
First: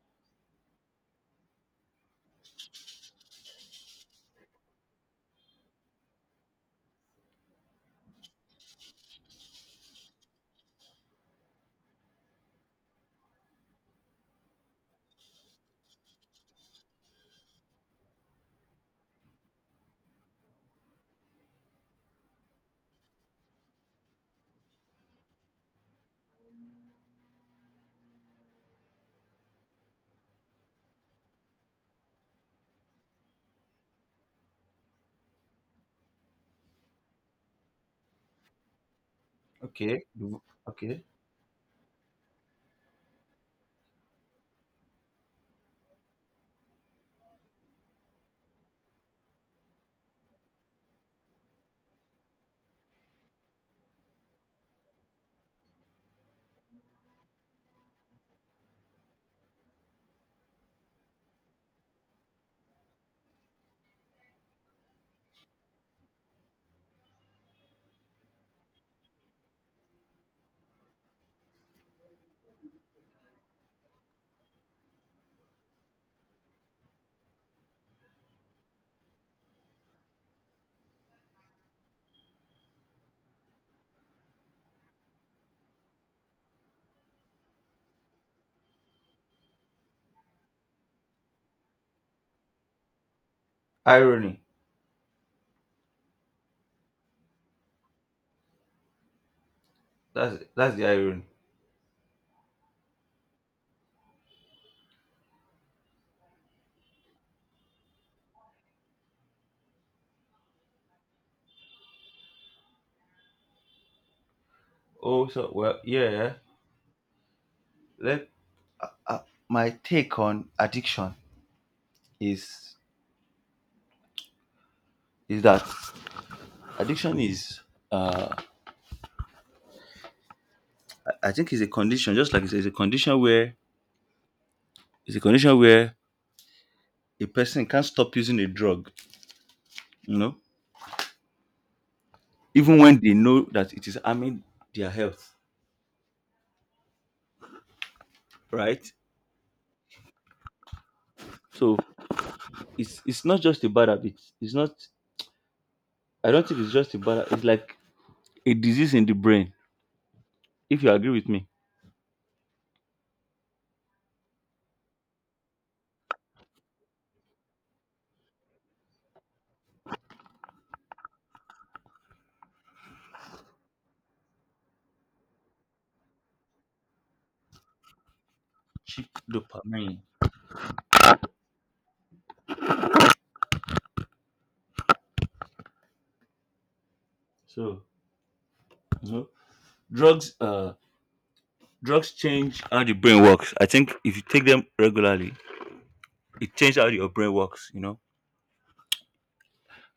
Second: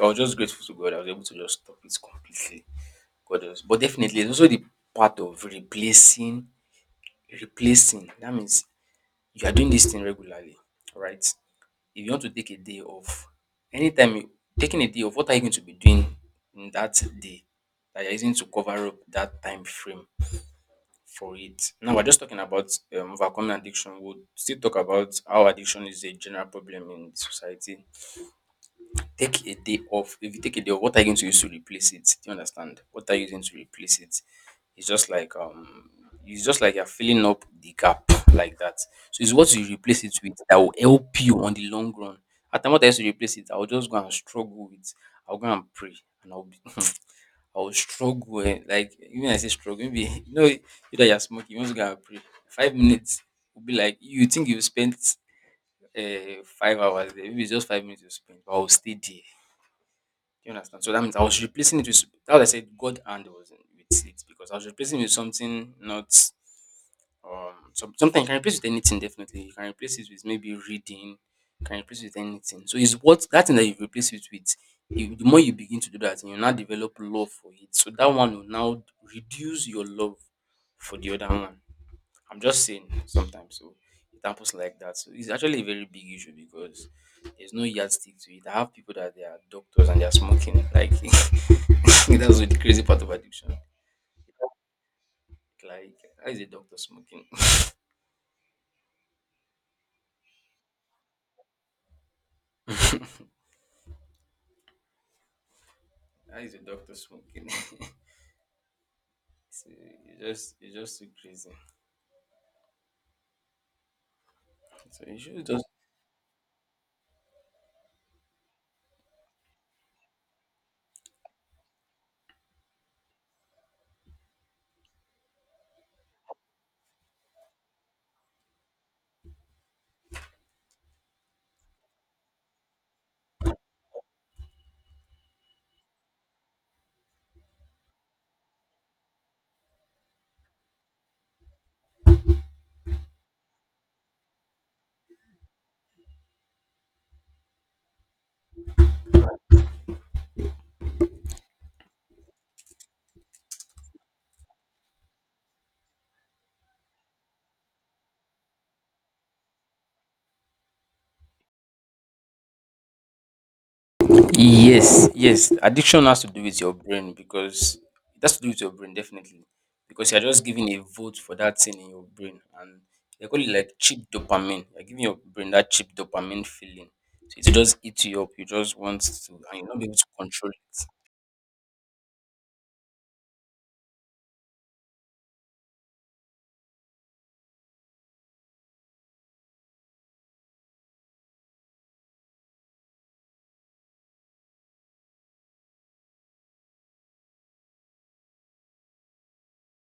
S1: I was just grateful to God. I was able to just stop it completely. God knows. But definitely, it's also the part of replacing, replacing. That means you are doing this thing regularly, right? If you want to take a day off, anytime you taking a day off, what are you going to be doing in that day that you're using to cover up that time frame for it? Now we're just talking about um, overcoming addiction. We'll still talk about how addiction is a general problem in society. Take a day off. If you take a day off, what are you going to use to replace it? Do you understand? What are you using to replace it? It's just like um it's just like you're filling up the gap like that. So it's what you
S2: Okay.
S1: replace it with
S2: v-
S1: that will
S2: Okay.
S1: help you on the long run. At the time what I used to replace it, I'll just go and struggle with I'll go and pray and I'll be I'll struggle eh, like even I say struggle, maybe you know you that you're smoking, you want to go and pray. Five minutes will be like you think you've spent uh, five hours there, maybe it's just five minutes you spent, but I'll stay there do you understand? So that means I was replacing it with that's why I said God hand was in with it because I was replacing it with something not um some, something you can replace with anything definitely. You can replace it with maybe reading, you can replace it with anything. So it's what that thing that you replace it with, you, the more you begin to do that, you now develop love for it. So that one will now reduce your love for the other one. I'm just saying sometimes so examples like that. So it's actually a very big issue because there's no yardstick to it. I have people that they are doctors and they're smoking. Like that's the crazy part of addiction.
S2: Irony.
S1: Like how is a doctor smoking?
S2: That's that's the irony.
S1: How is a doctor smoking? So it's just it's just too crazy. So you
S2: Oh,
S1: should
S2: so,
S1: just
S2: well, yeah, yeah. Let uh, my take on addiction is is that addiction is uh I I think, it's a condition, just like it's, it's a condition where it's a condition where a person can't stop using a drug, you know, even when they know that it is harming their health, right? So it's it's not just a bad habit. It's not. I don't think it's just a bad. It's like a disease in the brain. If you agree with me.
S1: Yes, yes. Addiction has to do with your brain because it has to do with your brain definitely. Because you're just giving a vote for that thing in your brain and they call it like cheap dopamine. You're giving your brain that cheap dopamine feeling. So it just eats you up. You just want to
S2: Cheap
S1: and you're not be able
S2: dopamine.
S1: to control it.
S2: So, you know, drugs uh drugs change how the brain works. I think if you take them regularly, it changes how your brain works. You know,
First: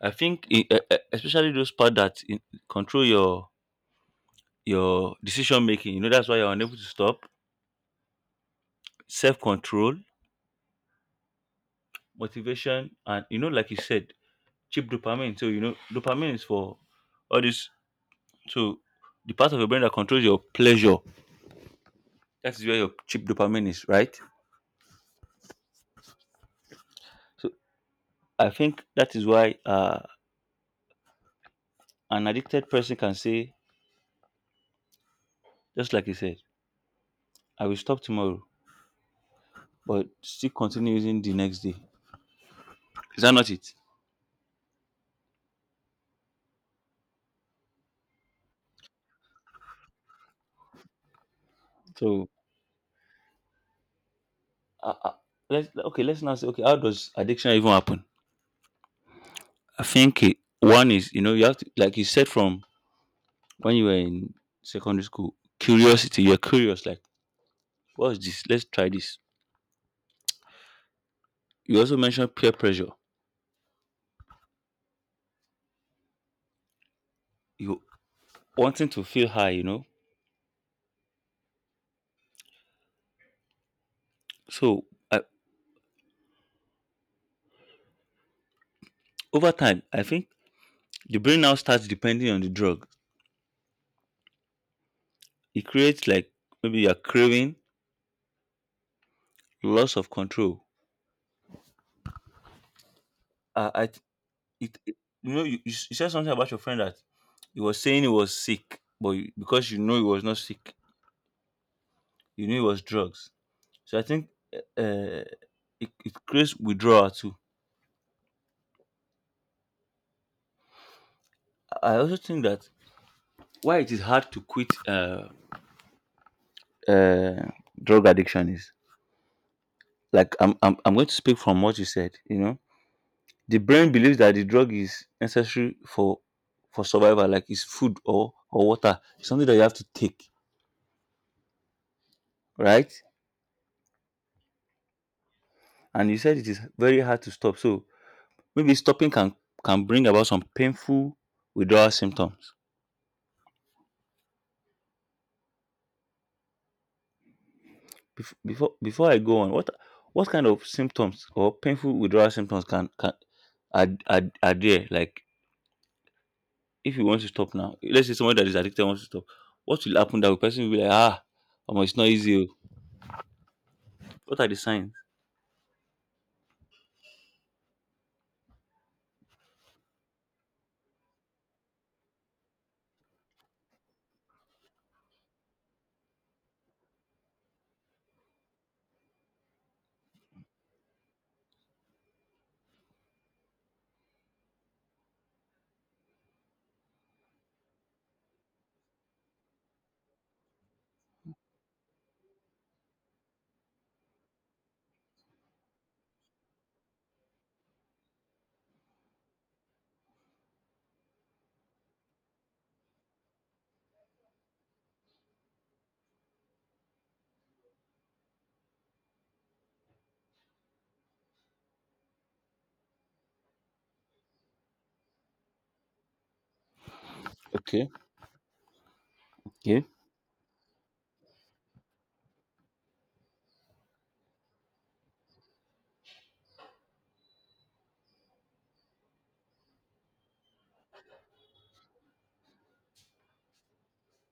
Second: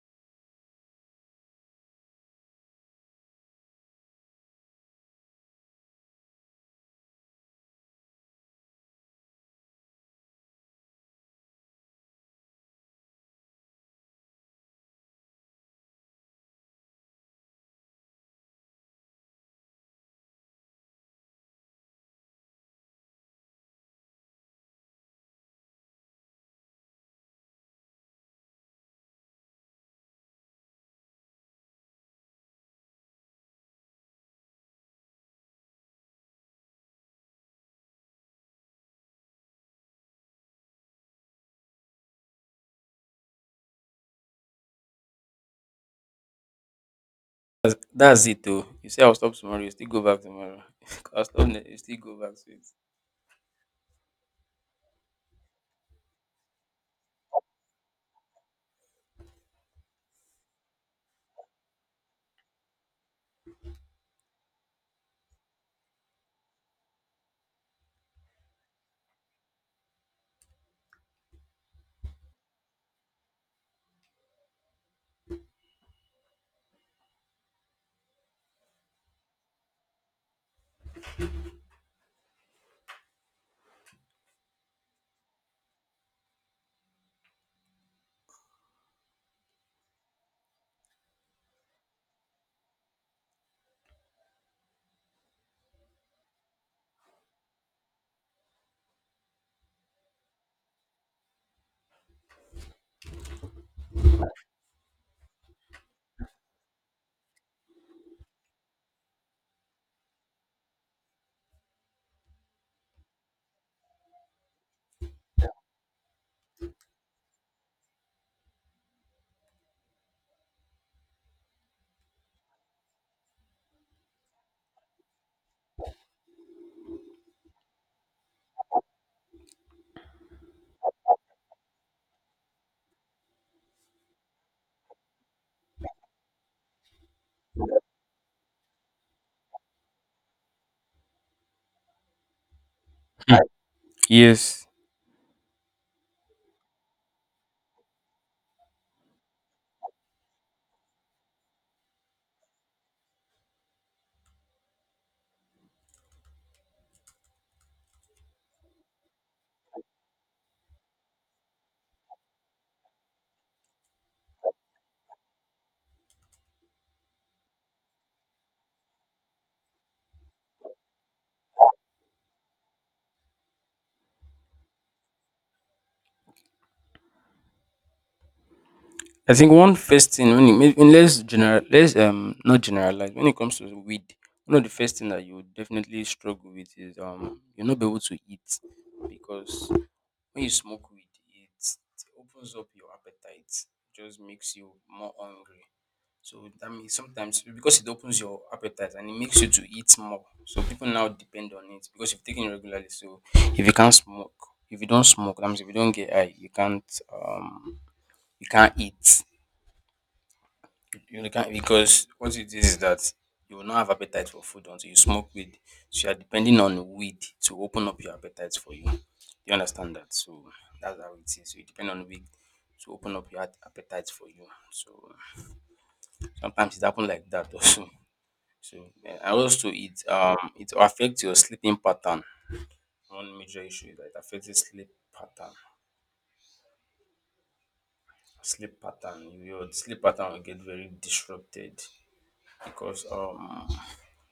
S2: I think, e- e- e- especially those part that in, control your your decision making. You know, that's why you're unable to stop. Self control, motivation, and you know, like you said, cheap dopamine. So, you know, dopamine is for all this. So the part of your brain that controls your pleasure. That is where your cheap dopamine is, right? So I think that is why uh an addicted person can say, just like you said, I will stop tomorrow, but still continue using the next day. Is that not it?
S1: That's, that's it though. You say I'll stop tomorrow, you still go back tomorrow. I'll stop ne- you still go
S2: So,
S1: back to it.
S2: uh, uh, let's okay. Let's now say, okay, how does addiction even happen? I think it, one is, you know, you have to, like you said, from when you were in secondary school, curiosity. You're curious, like, what's this? Let's try this. You also mentioned peer pressure. You wanting to feel high, you know. So I, over time, I think the brain now starts depending on the drug. It creates, like, maybe you're craving loss of control. Uh, I th- it, it- you know you, you s- you said something about your friend that he was saying he was sick, but you, because you know he was not sick, you knew it was drugs. So I think uh, it, it creates withdrawal too. I also think that why it is hard to quit uh, uh, drug addiction is like I'm, I'm I'm going to speak from what you said. You know, the brain believes that the drug is necessary for for survival, like it's food or or water, something that you have to take, right?
S1: Yes.
S2: And you said it is very hard to stop. So maybe stopping can can bring about some painful withdrawal symptoms. Bef- Before before I go on, what what kind of symptoms or painful withdrawal symptoms can can are, are, are there? Like, if you want to stop now, let's say someone that is addicted wants to stop, what will happen? That the person will be like, ah, omo, it's not easy. Oh. What are the signs?
S1: I think one first thing when it may- when let's general let's um not generalize when it comes to weed, one of the first thing that you would definitely struggle with is um you'll not be able to eat because when you smoke weed it opens up your appetite, just makes you more hungry. So that means sometimes because it opens your appetite and it makes you to eat more. So people now depend on it because you've taken it regularly. So if you can't smoke, if you don't smoke, that means if you don't get high, you can't um you can't eat. You can because what it is is that you will not have appetite for food until you smoke weed. So you are depending on weed to open up your appetite for you. You understand that? So that's how it is. So you depend on weed to open up your appetite for you. So sometimes it happens like that also.
S2: Okay.
S1: So yeah, and also
S2: Yeah.
S1: it um it affects your sleeping pattern. One major issue is that it affects your sleep pattern. Sleep pattern. Your sleep pattern will get very disrupted because um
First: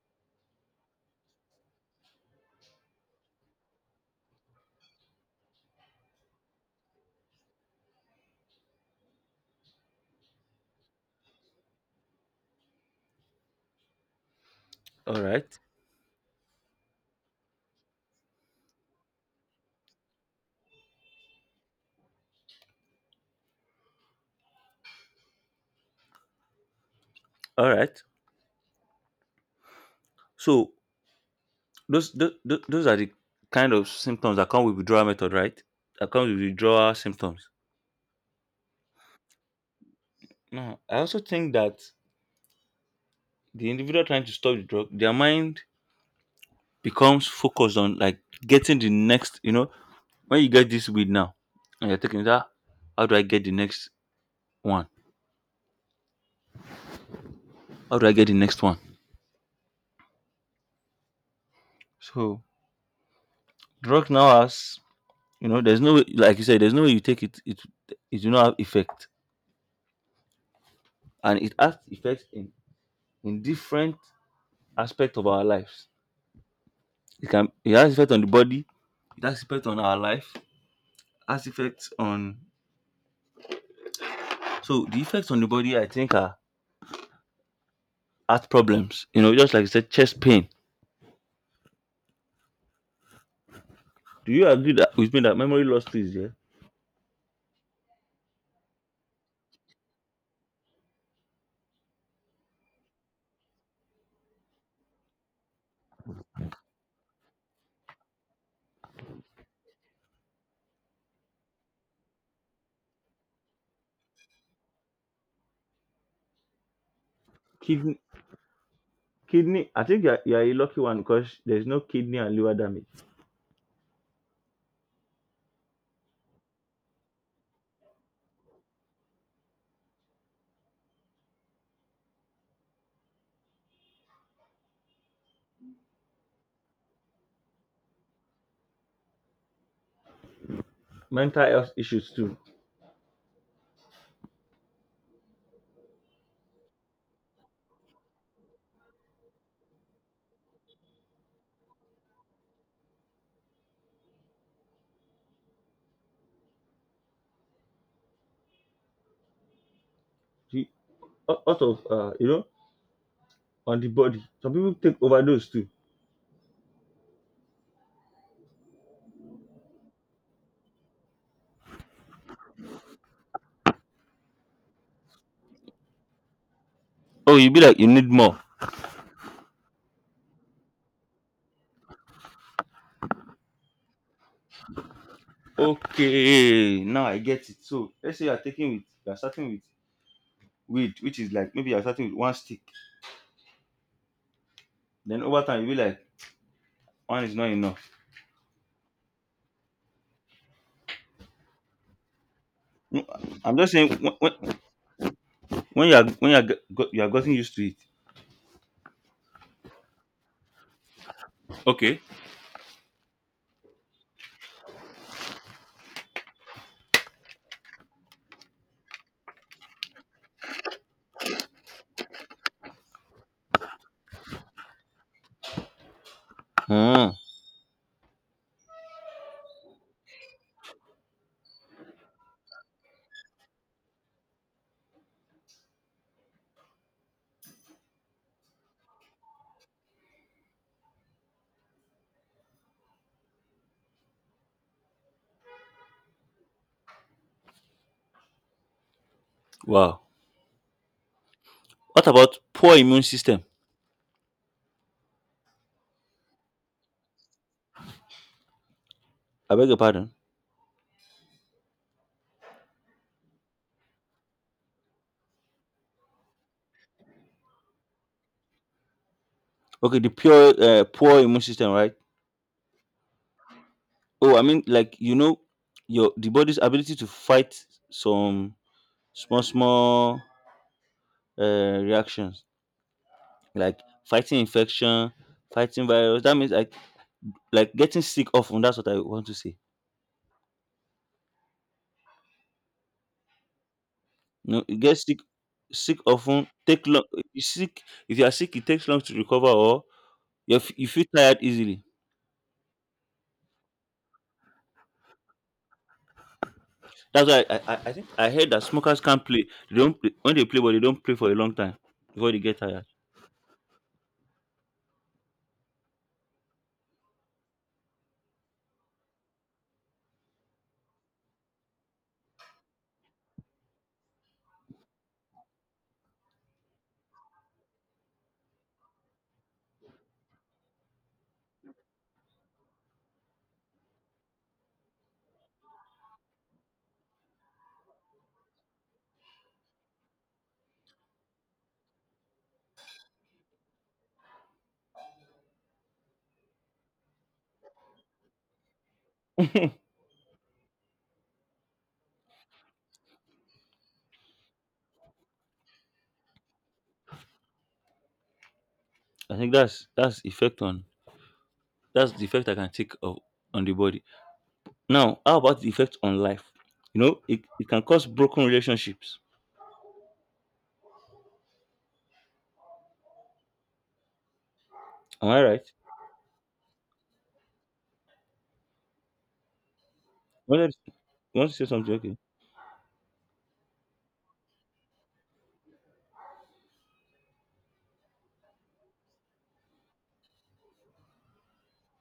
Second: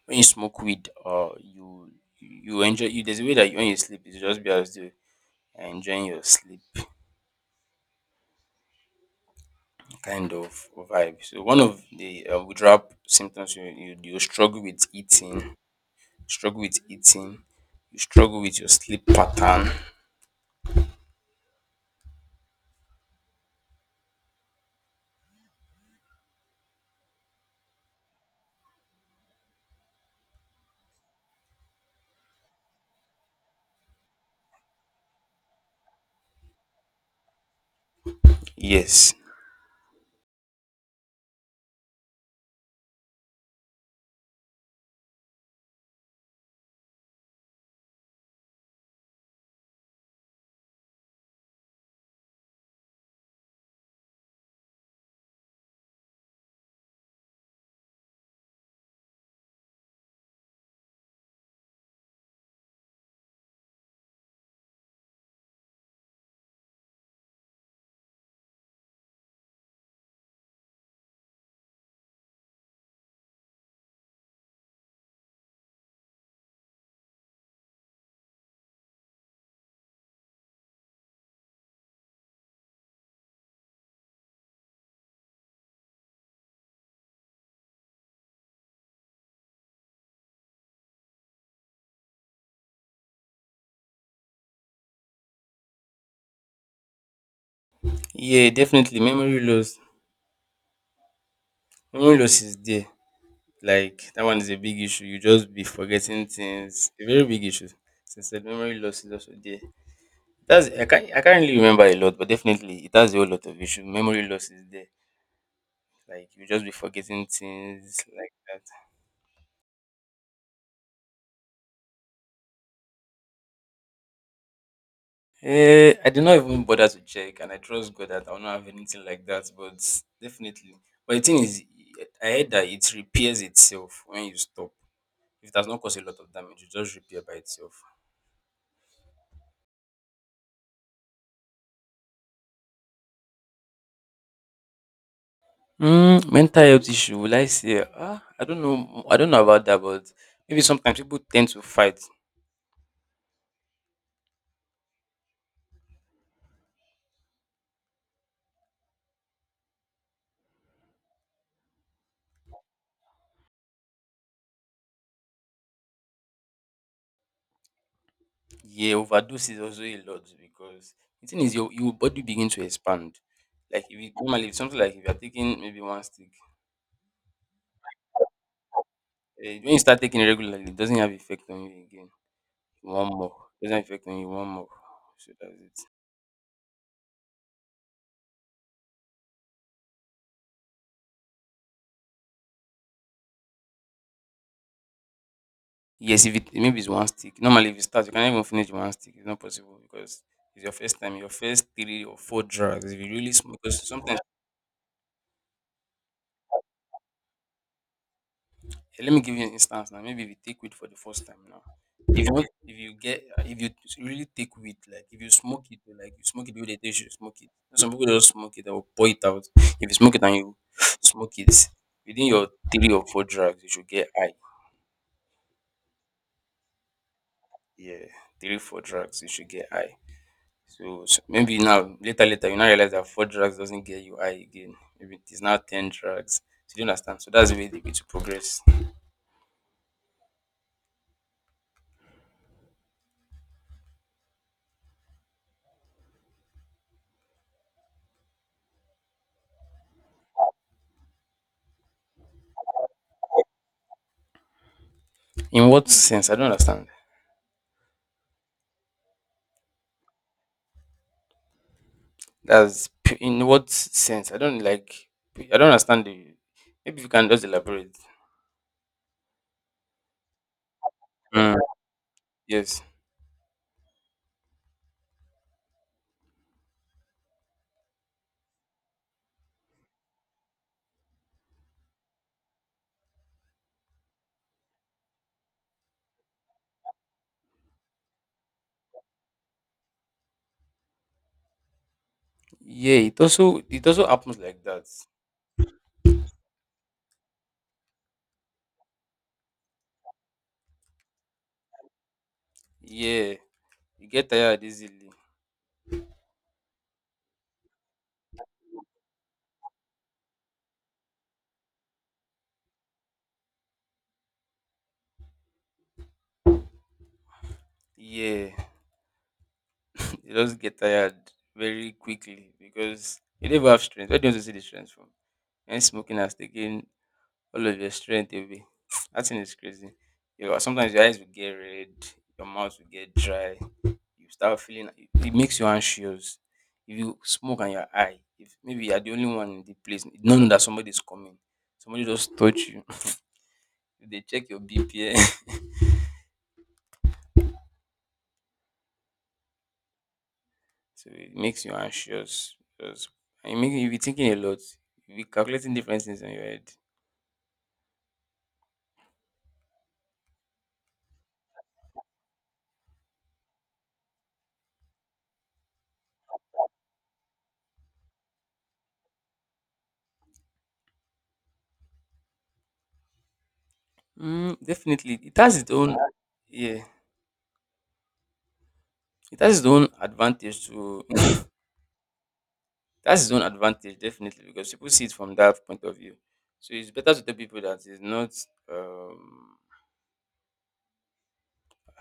S1: when you smoke weed or you you enjoy you there's a way that when you sleep it's just be as though you're enjoying your sleep kind of vibe, so one of the uh, withdrawal symptoms, you, you you struggle with
S2: All
S1: eating,
S2: right.
S1: struggle with eating you struggle with your sleep pattern.
S2: All right. So those those those are the kind of symptoms that come with withdrawal method, right? That comes with withdrawal symptoms.
S1: Yes.
S2: Now, I also think that the individual trying to stop the drug, their mind becomes focused on, like, getting the next, you know, when you get this weed now and you're taking that, how do I get the next one? How do I get the next one? So, drug now has you know, there's no way, like you said, there's no way you take it, it it do not have effect. And it has effect in, in different aspects of our lives. It can it has effect on the body, it has effect on our life, has effects on so the effects on the body, I think, are heart problems. You know, just like you said, chest pain. Do you agree that with me that memory loss is there?
S1: Yeah, definitely memory loss, memory loss is there. Like that one is a big issue, you just be forgetting things. A very big issue, since the memory loss is also there. That's, I can't I can't really remember a lot, but definitely it has a whole lot of issue. Memory loss is there. Like you just be forgetting things
S2: Kidney,
S1: like that.
S2: kidney. I think you're, you're a lucky one because there's no kidney and liver damage.
S1: Eh, I did not even bother to check, and I trust God that I will not have anything like that. But definitely, but the thing is, I heard that it repairs itself when you stop. If it does not cause a lot of damage, it just repair by itself.
S2: Mental health issues too.
S1: Mm, mental health issue. Will I say? Ah, I don't know. I don't know about that, but maybe sometimes people tend to fight.
S2: See, a lot of uh, you know, on the body. Some people take overdose too.
S1: Yeah, overdose is also a lot because the thing is your your body begin to expand. Like if you normally, if something, like if you're taking maybe one stick,
S2: Oh, you be like you need more.
S1: eh, when you start taking it regularly, it doesn't have effect on you again. One more. Doesn't have effect on you one more. So that's it.
S2: Okay, now I get it. So let's say you're taking with you're starting with weed, which is like maybe you're starting with one stick. Then over time you be like,
S1: Yes, if it maybe it's one
S2: one is
S1: stick.
S2: not
S1: Normally if you
S2: enough.
S1: start, you can't even finish one stick. It's not possible because it's your first time, your first three or four drugs. If
S2: No,
S1: you really
S2: I'm
S1: smoke
S2: just
S1: because
S2: saying when,
S1: sometimes
S2: when when you are when you are, go- you are getting used to it.
S1: Eh, let me give you an instance now. Maybe if you take weed for the first time now,
S2: Okay.
S1: if you want, if you get, if you really take weed, like if you smoke it, like you smoke it the way they tell you should smoke it. Some people don't smoke it, they will pour it out. If you smoke it and you smoke it within your three or four drugs, you should get high.
S2: Hmm.
S1: Yeah, three four drugs, you should get high. So, so maybe now later later you now realize that four drugs doesn't get you high again. Maybe it is now ten drugs. So you don't understand. So that's the way, they way to progress.
S2: Wow. What about poor immune system?
S1: In what sense? I don't understand.
S2: I beg your pardon.
S1: That's p- in what sense? I don't like. I don't understand the. Maybe you can just elaborate.
S2: Okay, the pure uh, poor immune
S1: Mm.
S2: system, right?
S1: Yes.
S2: Oh, I mean, like, you know, your the body's ability to fight some small small uh, reactions, like fighting infection, fighting virus. That means, like like getting sick often. That's what I want to say.
S1: Yeah. It also it also happens
S2: You
S1: like
S2: know, you
S1: that.
S2: get sick sick often. Take long. You sick, if you are sick, it takes long to recover, or you f- you feel tired easily.
S1: Yeah. You get tired easily.
S2: That's why I, I, I think I heard that smokers can't play. They don't play, when they play, but they don't play for a long time before they get tired.
S1: Yeah. You just get tired very quickly because you never have strength. Where do you want to see the strength from? And smoking has taken all of your strength away. That thing is crazy. You know, sometimes your eyes will get red, your mouth will get dry. You start feeling like, it makes you anxious. If you smoke and you're high, if maybe you're the only one in the place, none that somebody's coming, somebody just touch you. They check your B P M, so it makes you anxious. Because and it make you be thinking a lot. You be calculating different things in your head.
S2: I think that's that's effect on that's the effect I can take of on the body. Now, how about the effect on life? You know, it, it can cause broken relationships.
S1: Mm, definitely,
S2: Am
S1: it
S2: I
S1: has
S2: right?
S1: its own. Yeah, it has its own
S2: You
S1: advantage
S2: want to
S1: to.
S2: you want to say something? Okay.
S1: It has its own advantage definitely because people see it from that point of view. So it's better to tell people that it's not. Um,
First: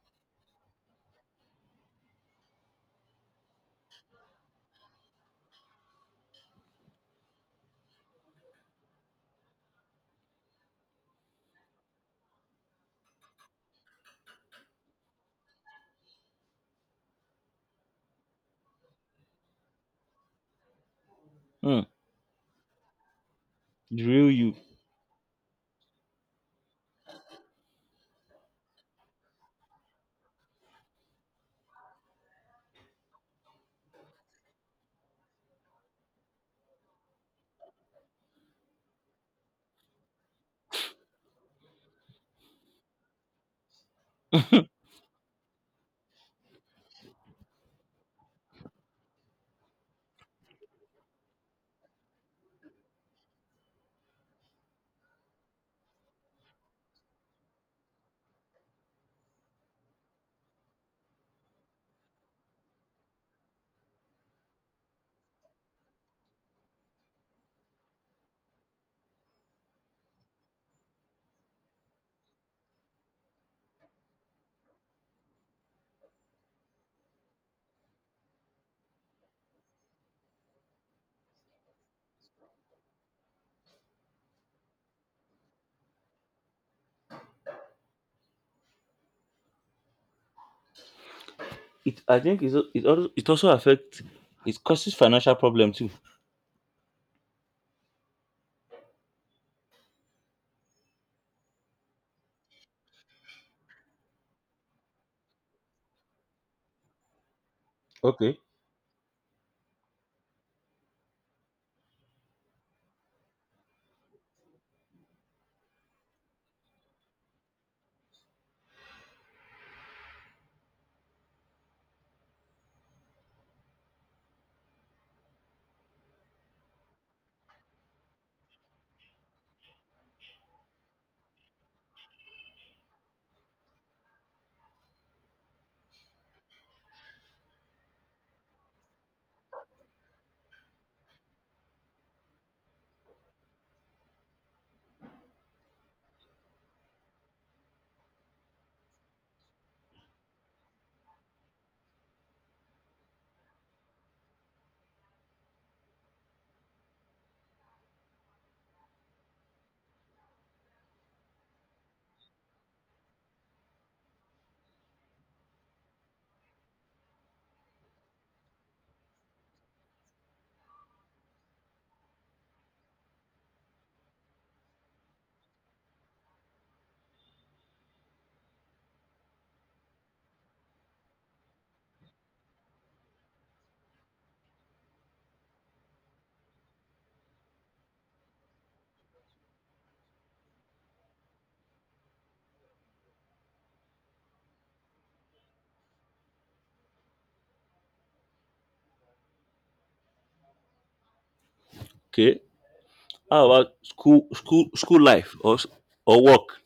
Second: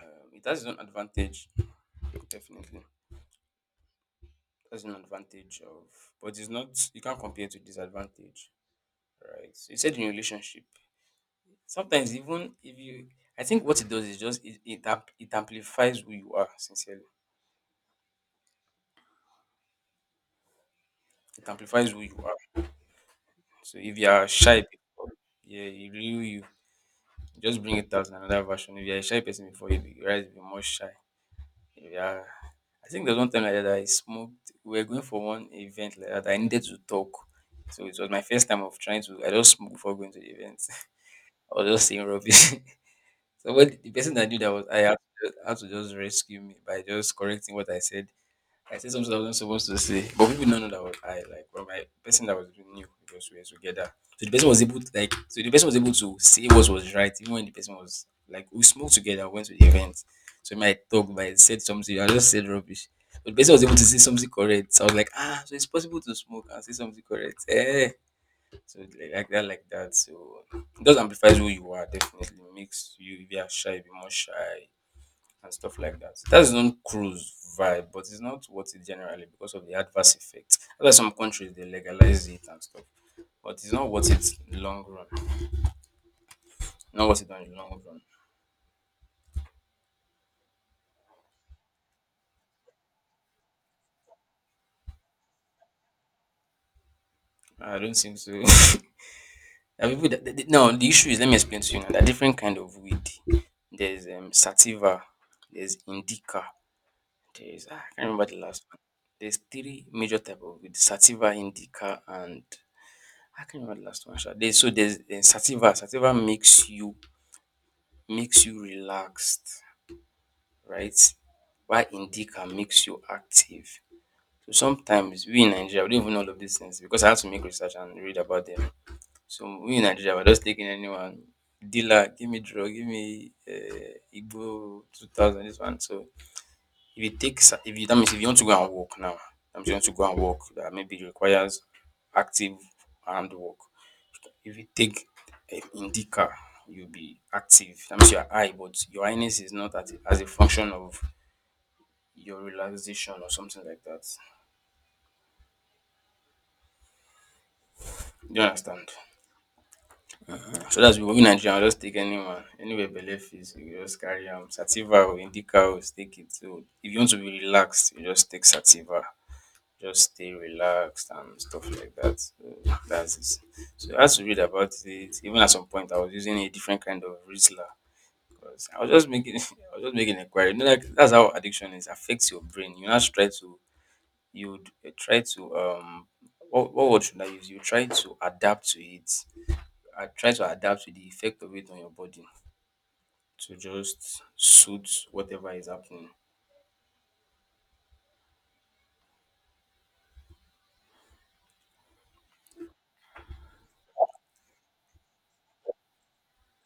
S1: um, it has its own advantage. Definitely. That's an advantage of, but it's not, you can't compare to disadvantage, right? So you said in a relationship. Sometimes even if you, I think what it does is just it it, amp- it amplifies who you are, sincerely. It
S2: Hmm.
S1: amplifies who you are. So if you are
S2: Drill you.
S1: shy people, yeah, you you, you just bring it out in another version. If you're a shy person before, you be- you realize you're more shy. Yeah, I think there's one time like that I smoked. We were going for one event like that. I needed to talk. So it was my first time of trying to, I just smoked before going to the event. I was just saying rubbish. So when the person that knew that was I, had to, just, had to just rescue me by just correcting what I said. I said something I wasn't supposed to say, but people don't know that was I. Like, well, my person that was doing knew because we were together. So the person was able to, like, so the person was able to say what was right, even when the person was like, we smoked together, went to the event. So my talk, but I said something, I just said rubbish. But the person was able to say something correct. So I was like, ah, so it's possible to smoke and say something correct. Eh. So like like that, like that. So it just amplifies who you are. Definitely makes you, if you are shy, be more shy and stuff like that. So, that's not cruise vibe, but it's not what it generally, because of the adverse effect. That's why some countries they legalize it and stuff, but it's not what it's long run. Not what it on the long run.
S2: It I think it's, al- it also it also affects it causes financial problem too.
S1: I don't think so. There are people that, that- no, the issue is, let me explain to you now. There are different kind of weed. There's um sativa, there's indica, there's ah, I can't remember the
S2: Okay.
S1: last one. There's three major type of weed: sativa, indica, and I can't remember the last one. Sha. There's, so there's eh, sativa. Sativa makes you makes you relaxed, right? While indica makes you active. So sometimes we in Nigeria we don't even know all of these things because I had to make research and read about them. So we in Nigeria we're just taking anyone, dealer, give me drug, give me uh, Igbo two thousand this one. So if you take sa if you that means if you want to go and walk now, if you want to go and walk, that maybe requires active hand work. If you take um, Indica, you'll be active. That means your eye, but your highness is not at as a function of your relaxation or something like that. Do you understand? So that's, we Nigeria we just take anyone, anywhere belle fits you just carry am. Sativa or Indica o, just take it. So if you want to be relaxed, you just take Sativa. Just stay relaxed and stuff like that. So that's it. So I had to read about it. Even at some point, I was using a different kind of Rizla. 'Cause I was just making, I was just making a query. You know, like that's how addiction is, affects your brain. You now try to, you would uh, try to, um, what, what word should I use? You try to adapt to it. I try to adapt to the effect of it on your body to just suit whatever is happening.
S2: Okay. How about school school school life or s- or work?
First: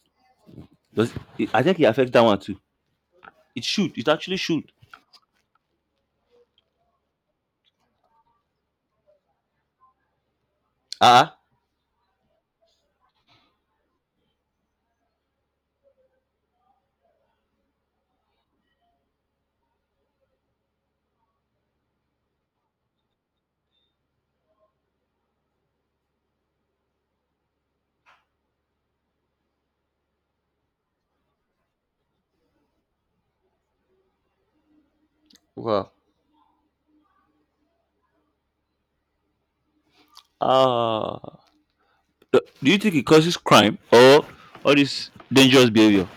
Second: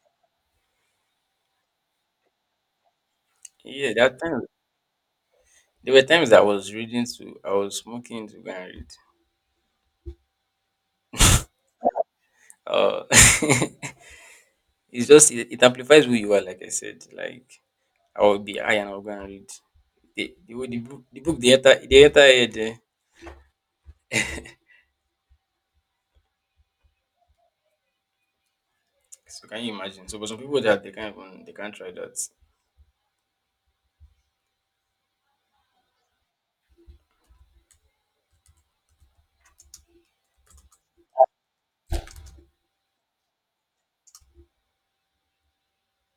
S2: Does it, I think it affects that one too. It
S1: Yeah,
S2: should.
S1: there
S2: It
S1: are
S2: actually
S1: times.
S2: should.
S1: There were times I was reading to, I was smoking to go and read.
S2: Ah,
S1: Uh, it's just it, it amplifies who you are. Like I said, like I will be high and I'll go and read the the, way the book. The book they enter they enter head. Eh. So can you imagine? So, but some people that they can't even they can't try that.
S2: well, Ah, do do you think it causes crime or all this dangerous behavior?